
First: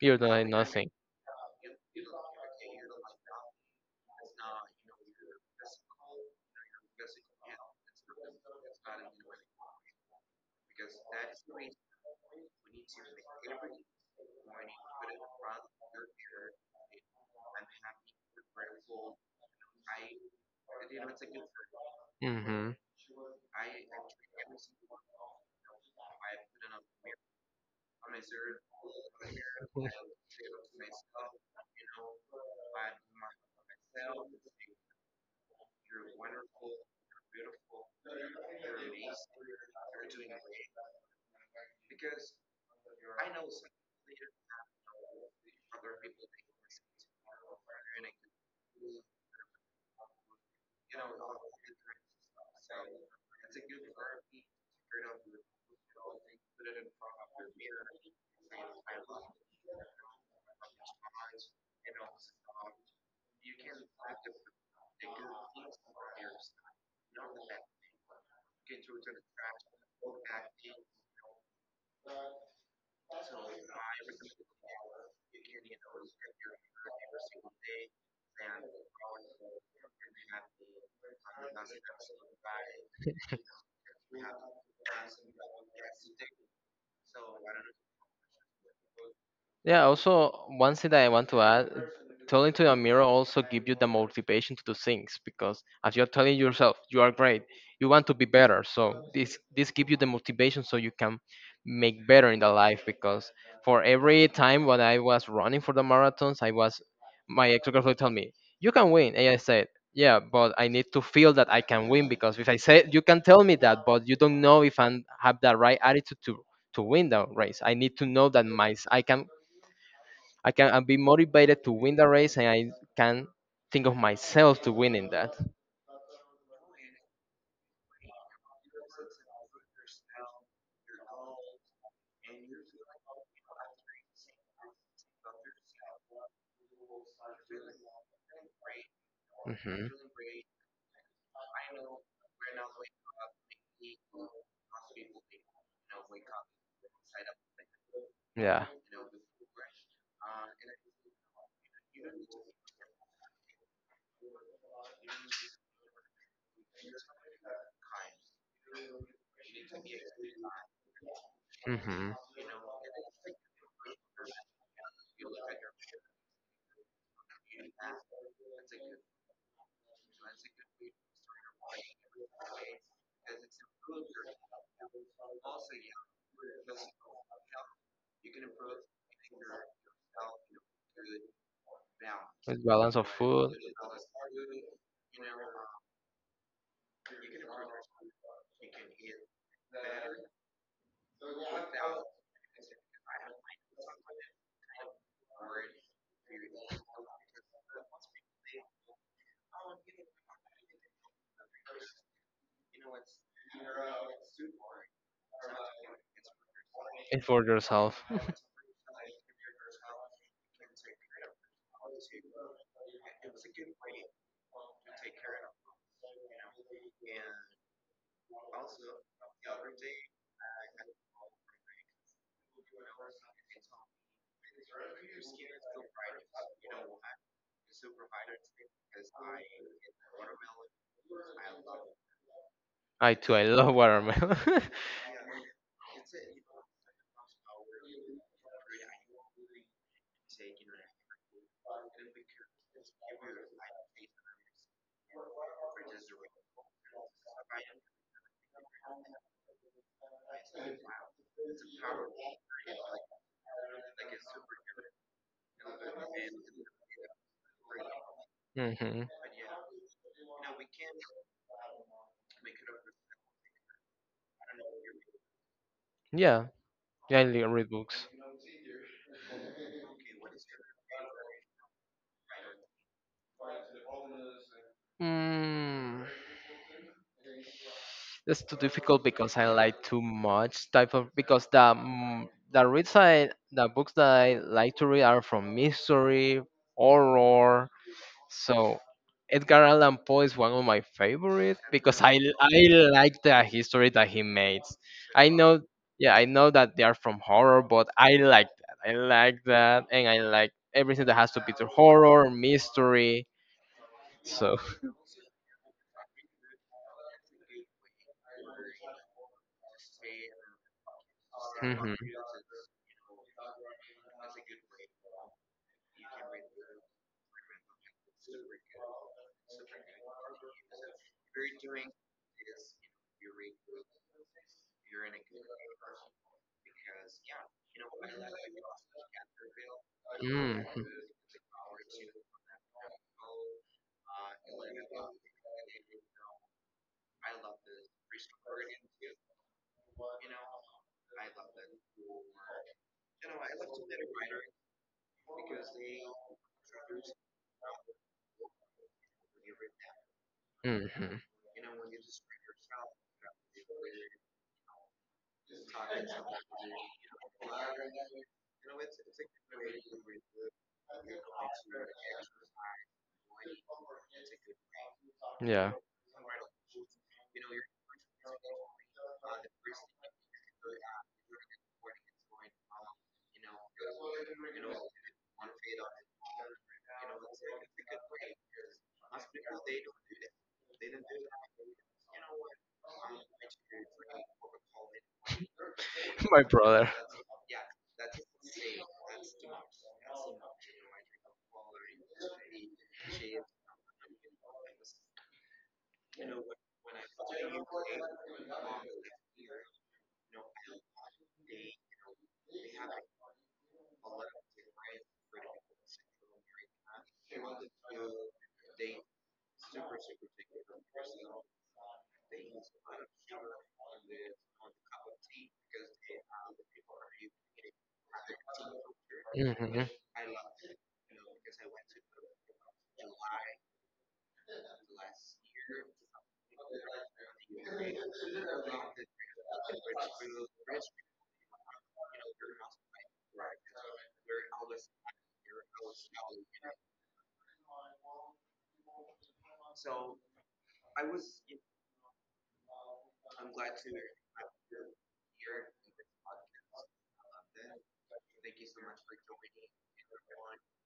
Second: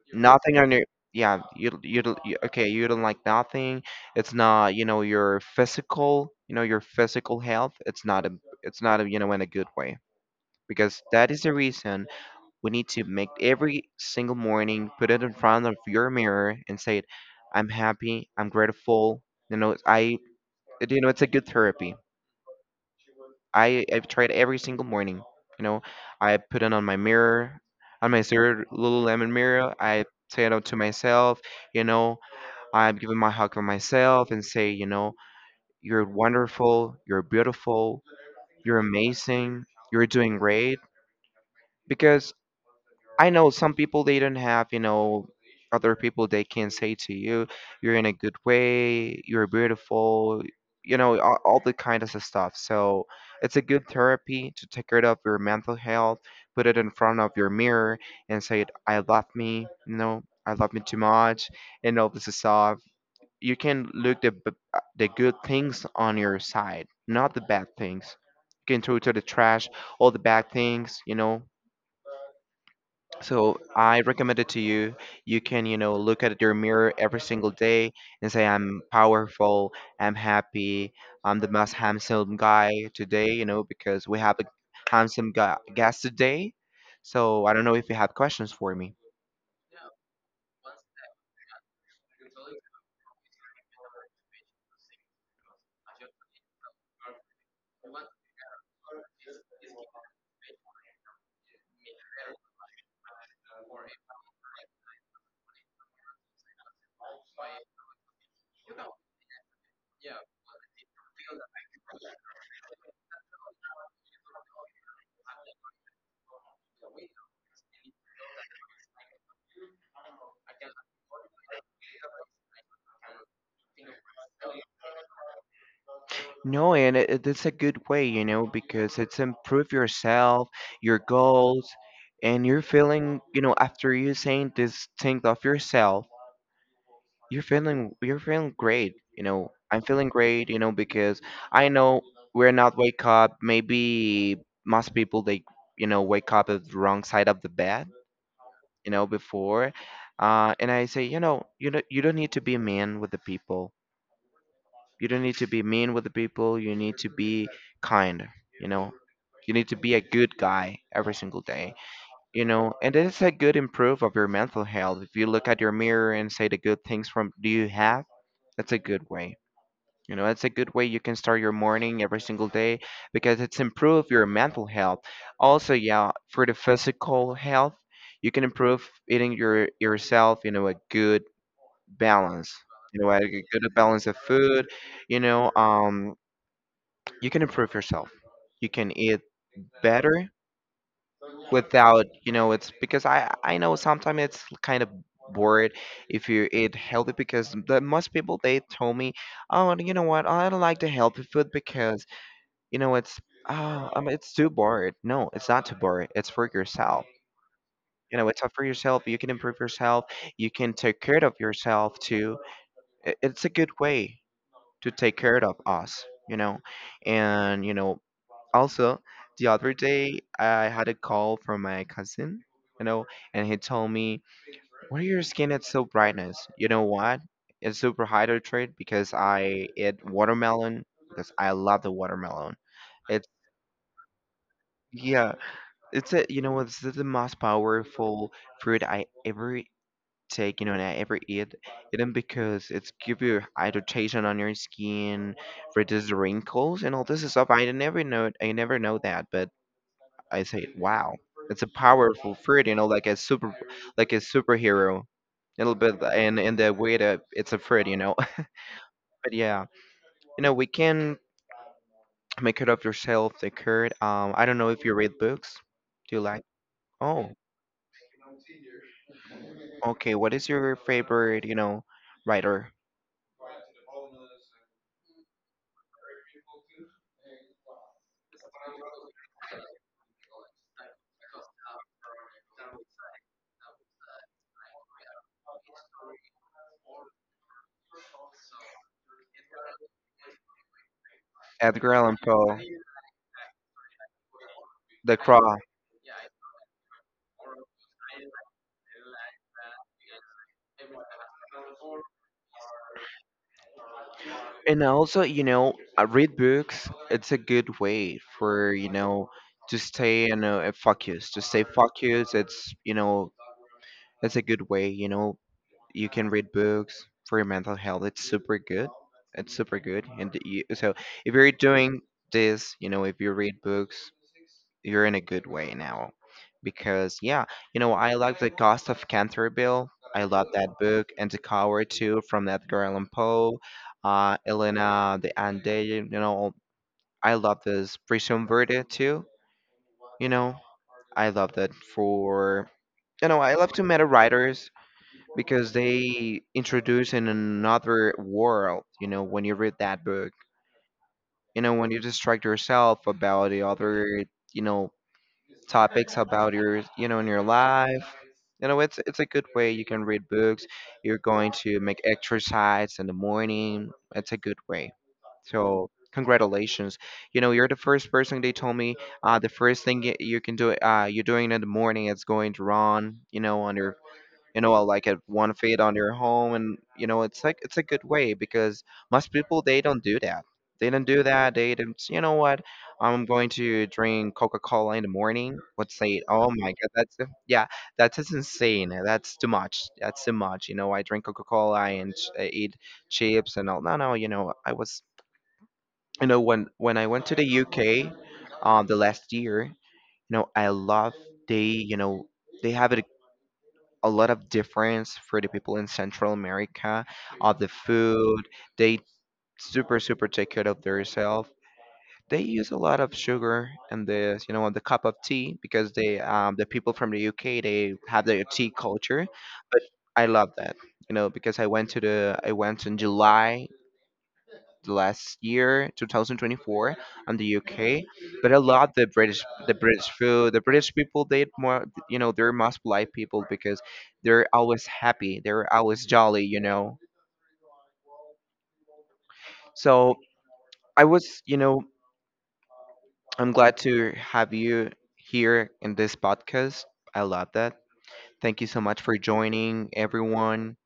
S2: You're doing
S1: nothing on your,
S2: nothing.
S1: yeah you, you okay, you don't like nothing. It's not, you know, your physical, you know, your physical health, it's not a, you know, in a good way, because that is the reason we need to make every single morning, put it in front of your mirror and say, I'm happy, I'm grateful. You know, I, you know, it's a good therapy.
S2: Hmm.
S1: I've tried every single morning. You know, I put it on my mirror, on my zero Lululemon mirror. I say it out to myself. You know, I'm giving my hug to myself and say, you know, you're wonderful, you're beautiful, you're amazing, you're doing great, because I know some people they don't have, you know, other people they can say to you, you're in a good way, you're beautiful, you know, all the kind of stuff. So it's a good therapy to take care of your mental health, put it in front of your mirror and say, I love me, you know, I love me too much, and all this stuff. You can look the good things on your side, not the bad things. You can throw to the trash all the bad things, you know, so I recommend it to you. You can, you know, look at your mirror every single day and say, I'm powerful, I'm happy, I'm the most handsome guy today, you know, because we have a handsome guy guest today. So I don't know if you have questions for me.
S2: Yeah, also one thing that I want to add, telling to the mirror also give you the motivation to do things because as you're telling yourself you are great, you want to be better. So this give you the motivation so you can make better in the life because for every time when I was running for the marathons, I was my ex-girlfriend would tell me, you can win. And I said, yeah, but I need to feel that I can win because if I say you can tell me that but you don't know if I have the right attitude to win the race. I need to know that my I can I'll be motivated to win the race, and I can think of myself to winning that.
S1: No, and it's a good way, you know, because it's improve yourself, your goals, and you're feeling, you know, after you saying this thing of yourself. You're feeling great, you know. I'm
S2: Hmm.
S1: feeling great, you know, because I know we're not wake up. Maybe most people they you know wake up at the wrong side of the bed,
S2: Yeah.
S1: you know, before. And I say, you know, you don't need to be mean with the people. You don't need to be mean with the people. You need to be kind, you know. You need to be a good guy every single day,
S2: Hmm.
S1: you know. And it's a good improve of your mental health. If you look at your mirror and say the good things from do you have, that's a good way. You know, that's a good way you can start your morning every single day because it's improve your mental health. Also, yeah, for the physical health, you can improve eating your yourself, you know, a good balance.
S2: It's
S1: You
S2: balance
S1: know,
S2: of
S1: a
S2: food
S1: good balance of food, you know, you can improve yourself. You can eat better without, you know, it's because I know sometimes it's kind of bored if you eat healthy because the most people they told me, oh, you know what? I don't like the healthy food because, you know, it's, oh, it's too bored. No, it's not too bored. It's for yourself.
S2: and for yourself.
S1: You know, it's up for yourself. You can improve yourself. You can take care of yourself too. It's a good way to take care of us. You know, and you know, also the other day I had a call from my cousin. You know, and he told me, "Why your skin is so brightness? You know what? It's super hydrated because I eat watermelon because I love the watermelon."
S2: I
S1: It's,
S2: too, I love watermelon.
S1: yeah, it's a, you know what, this is the most powerful fruit I ever take, you know, and I ever eat. Eaten because it's give you hydration on your skin, reduces wrinkles, and all this stuff. I never know that, but I say, wow, it's a powerful fruit, you know, like a super, like a superhero, a little bit, and in the way that it's a fruit, you know.
S2: Hmm.
S1: But yeah, you know, we can make it up yourself. The curd. I don't know if you read books. Do you like?
S2: Yeah, yeah, I
S1: Oh.
S2: li- read books.
S1: Okay, what is your favorite, you know, writer?
S2: Mm. It's too difficult because I like too much type of because the the read side the books that I like to read are from mystery, horror. So Edgar Allan Poe is one of my favorite
S1: Edgar
S2: because
S1: Allan Poe,
S2: I like the history that he makes.
S1: The
S2: I
S1: Crow.
S2: know yeah I know that they are from horror, but I like that and I like everything that has to be to horror mystery. So.
S1: And also, you know, I read books. It's a good way for, you know, to stay in a focus, to stay
S2: Mhm.
S1: focused. It's, you know, it's a good way, you know, you can read books for your mental health. It's super good. It's super good. And you, so if you're doing this, you know, if you read books, you're in a good way now. Because yeah, you know, I like The Ghost of Canterville. I love
S2: Mm.
S1: that book and The Coward too from Edgar Allan Poe, Elena the Ande, you know, I love this Prison Verde too. You know, I love that for, you know, I love to meta writers because they introduce in another world, you know, when you read that book.
S2: Hmm.
S1: You know, when you distract yourself about the other, you know, topics about your you know in your life, you know, it's a good way. You can read books, you're going to make exercise in the morning, it's a good way.
S2: Yeah,
S1: So congratulations, you know, you're the first person they told me, the first thing you can do, you're doing in the morning is going to run, you know, on your, you know, like at 1 feet on your home, and you know it's like it's a good way because most people they don't do that. They don't do that. They don't you know what, I'm going to drink Coca-Cola in the morning. Let's say,
S2: my
S1: oh my
S2: brother.
S1: god, that's, yeah, that's insane. That's too much. That's too much. You know, I drink Coca-Cola and I eat chips and all, no, no. You know, I was, you know, when I went to the UK, the last year, you know, I love, they, you know, they have it a lot of difference for the people in Central America of the food. They super super take care of themselves. They use a lot of sugar in this, you know, on the cup of tea because they, the people from the UK they have their tea culture. But
S2: Hmm.
S1: I love that, you know, because I went to the I went in July the last year, 2024, on the UK. But I love the British food. The British people, they more, you know, they're most polite people because they're always happy. They're always jolly, you know. So I was, you know, I'm glad to have you here in this podcast. I love that. Thank you so much for joining, everyone.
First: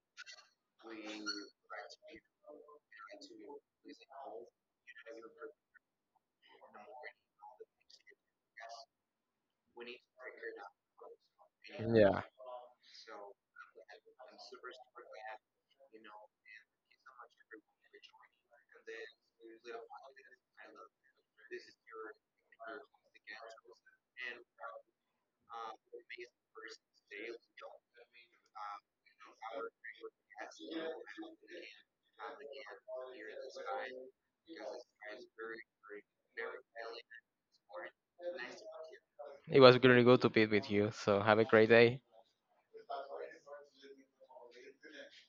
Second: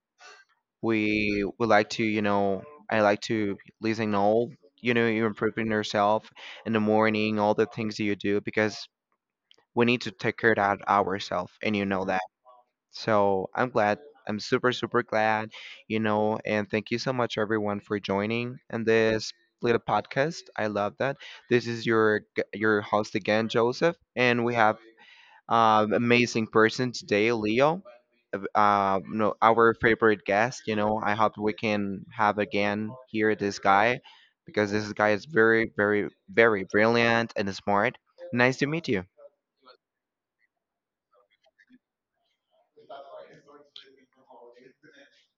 S1: We would like to, you know, I like to listen all, you know, you improving yourself in the morning, all the things that you do because we need to take care of ourselves, and you know
S2: Yeah,
S1: that, so I'm glad. I'm super super glad, you know, and thank you so much everyone for joining in this little podcast. I love that. This is your your host again, Joseph, and we have, amazing person today, Leo. No, our favorite guest, you know, I hope we can have again here this guy because this guy is very very very brilliant and smart. Nice to meet you.
S2: it was really good to be with you. So have a great day.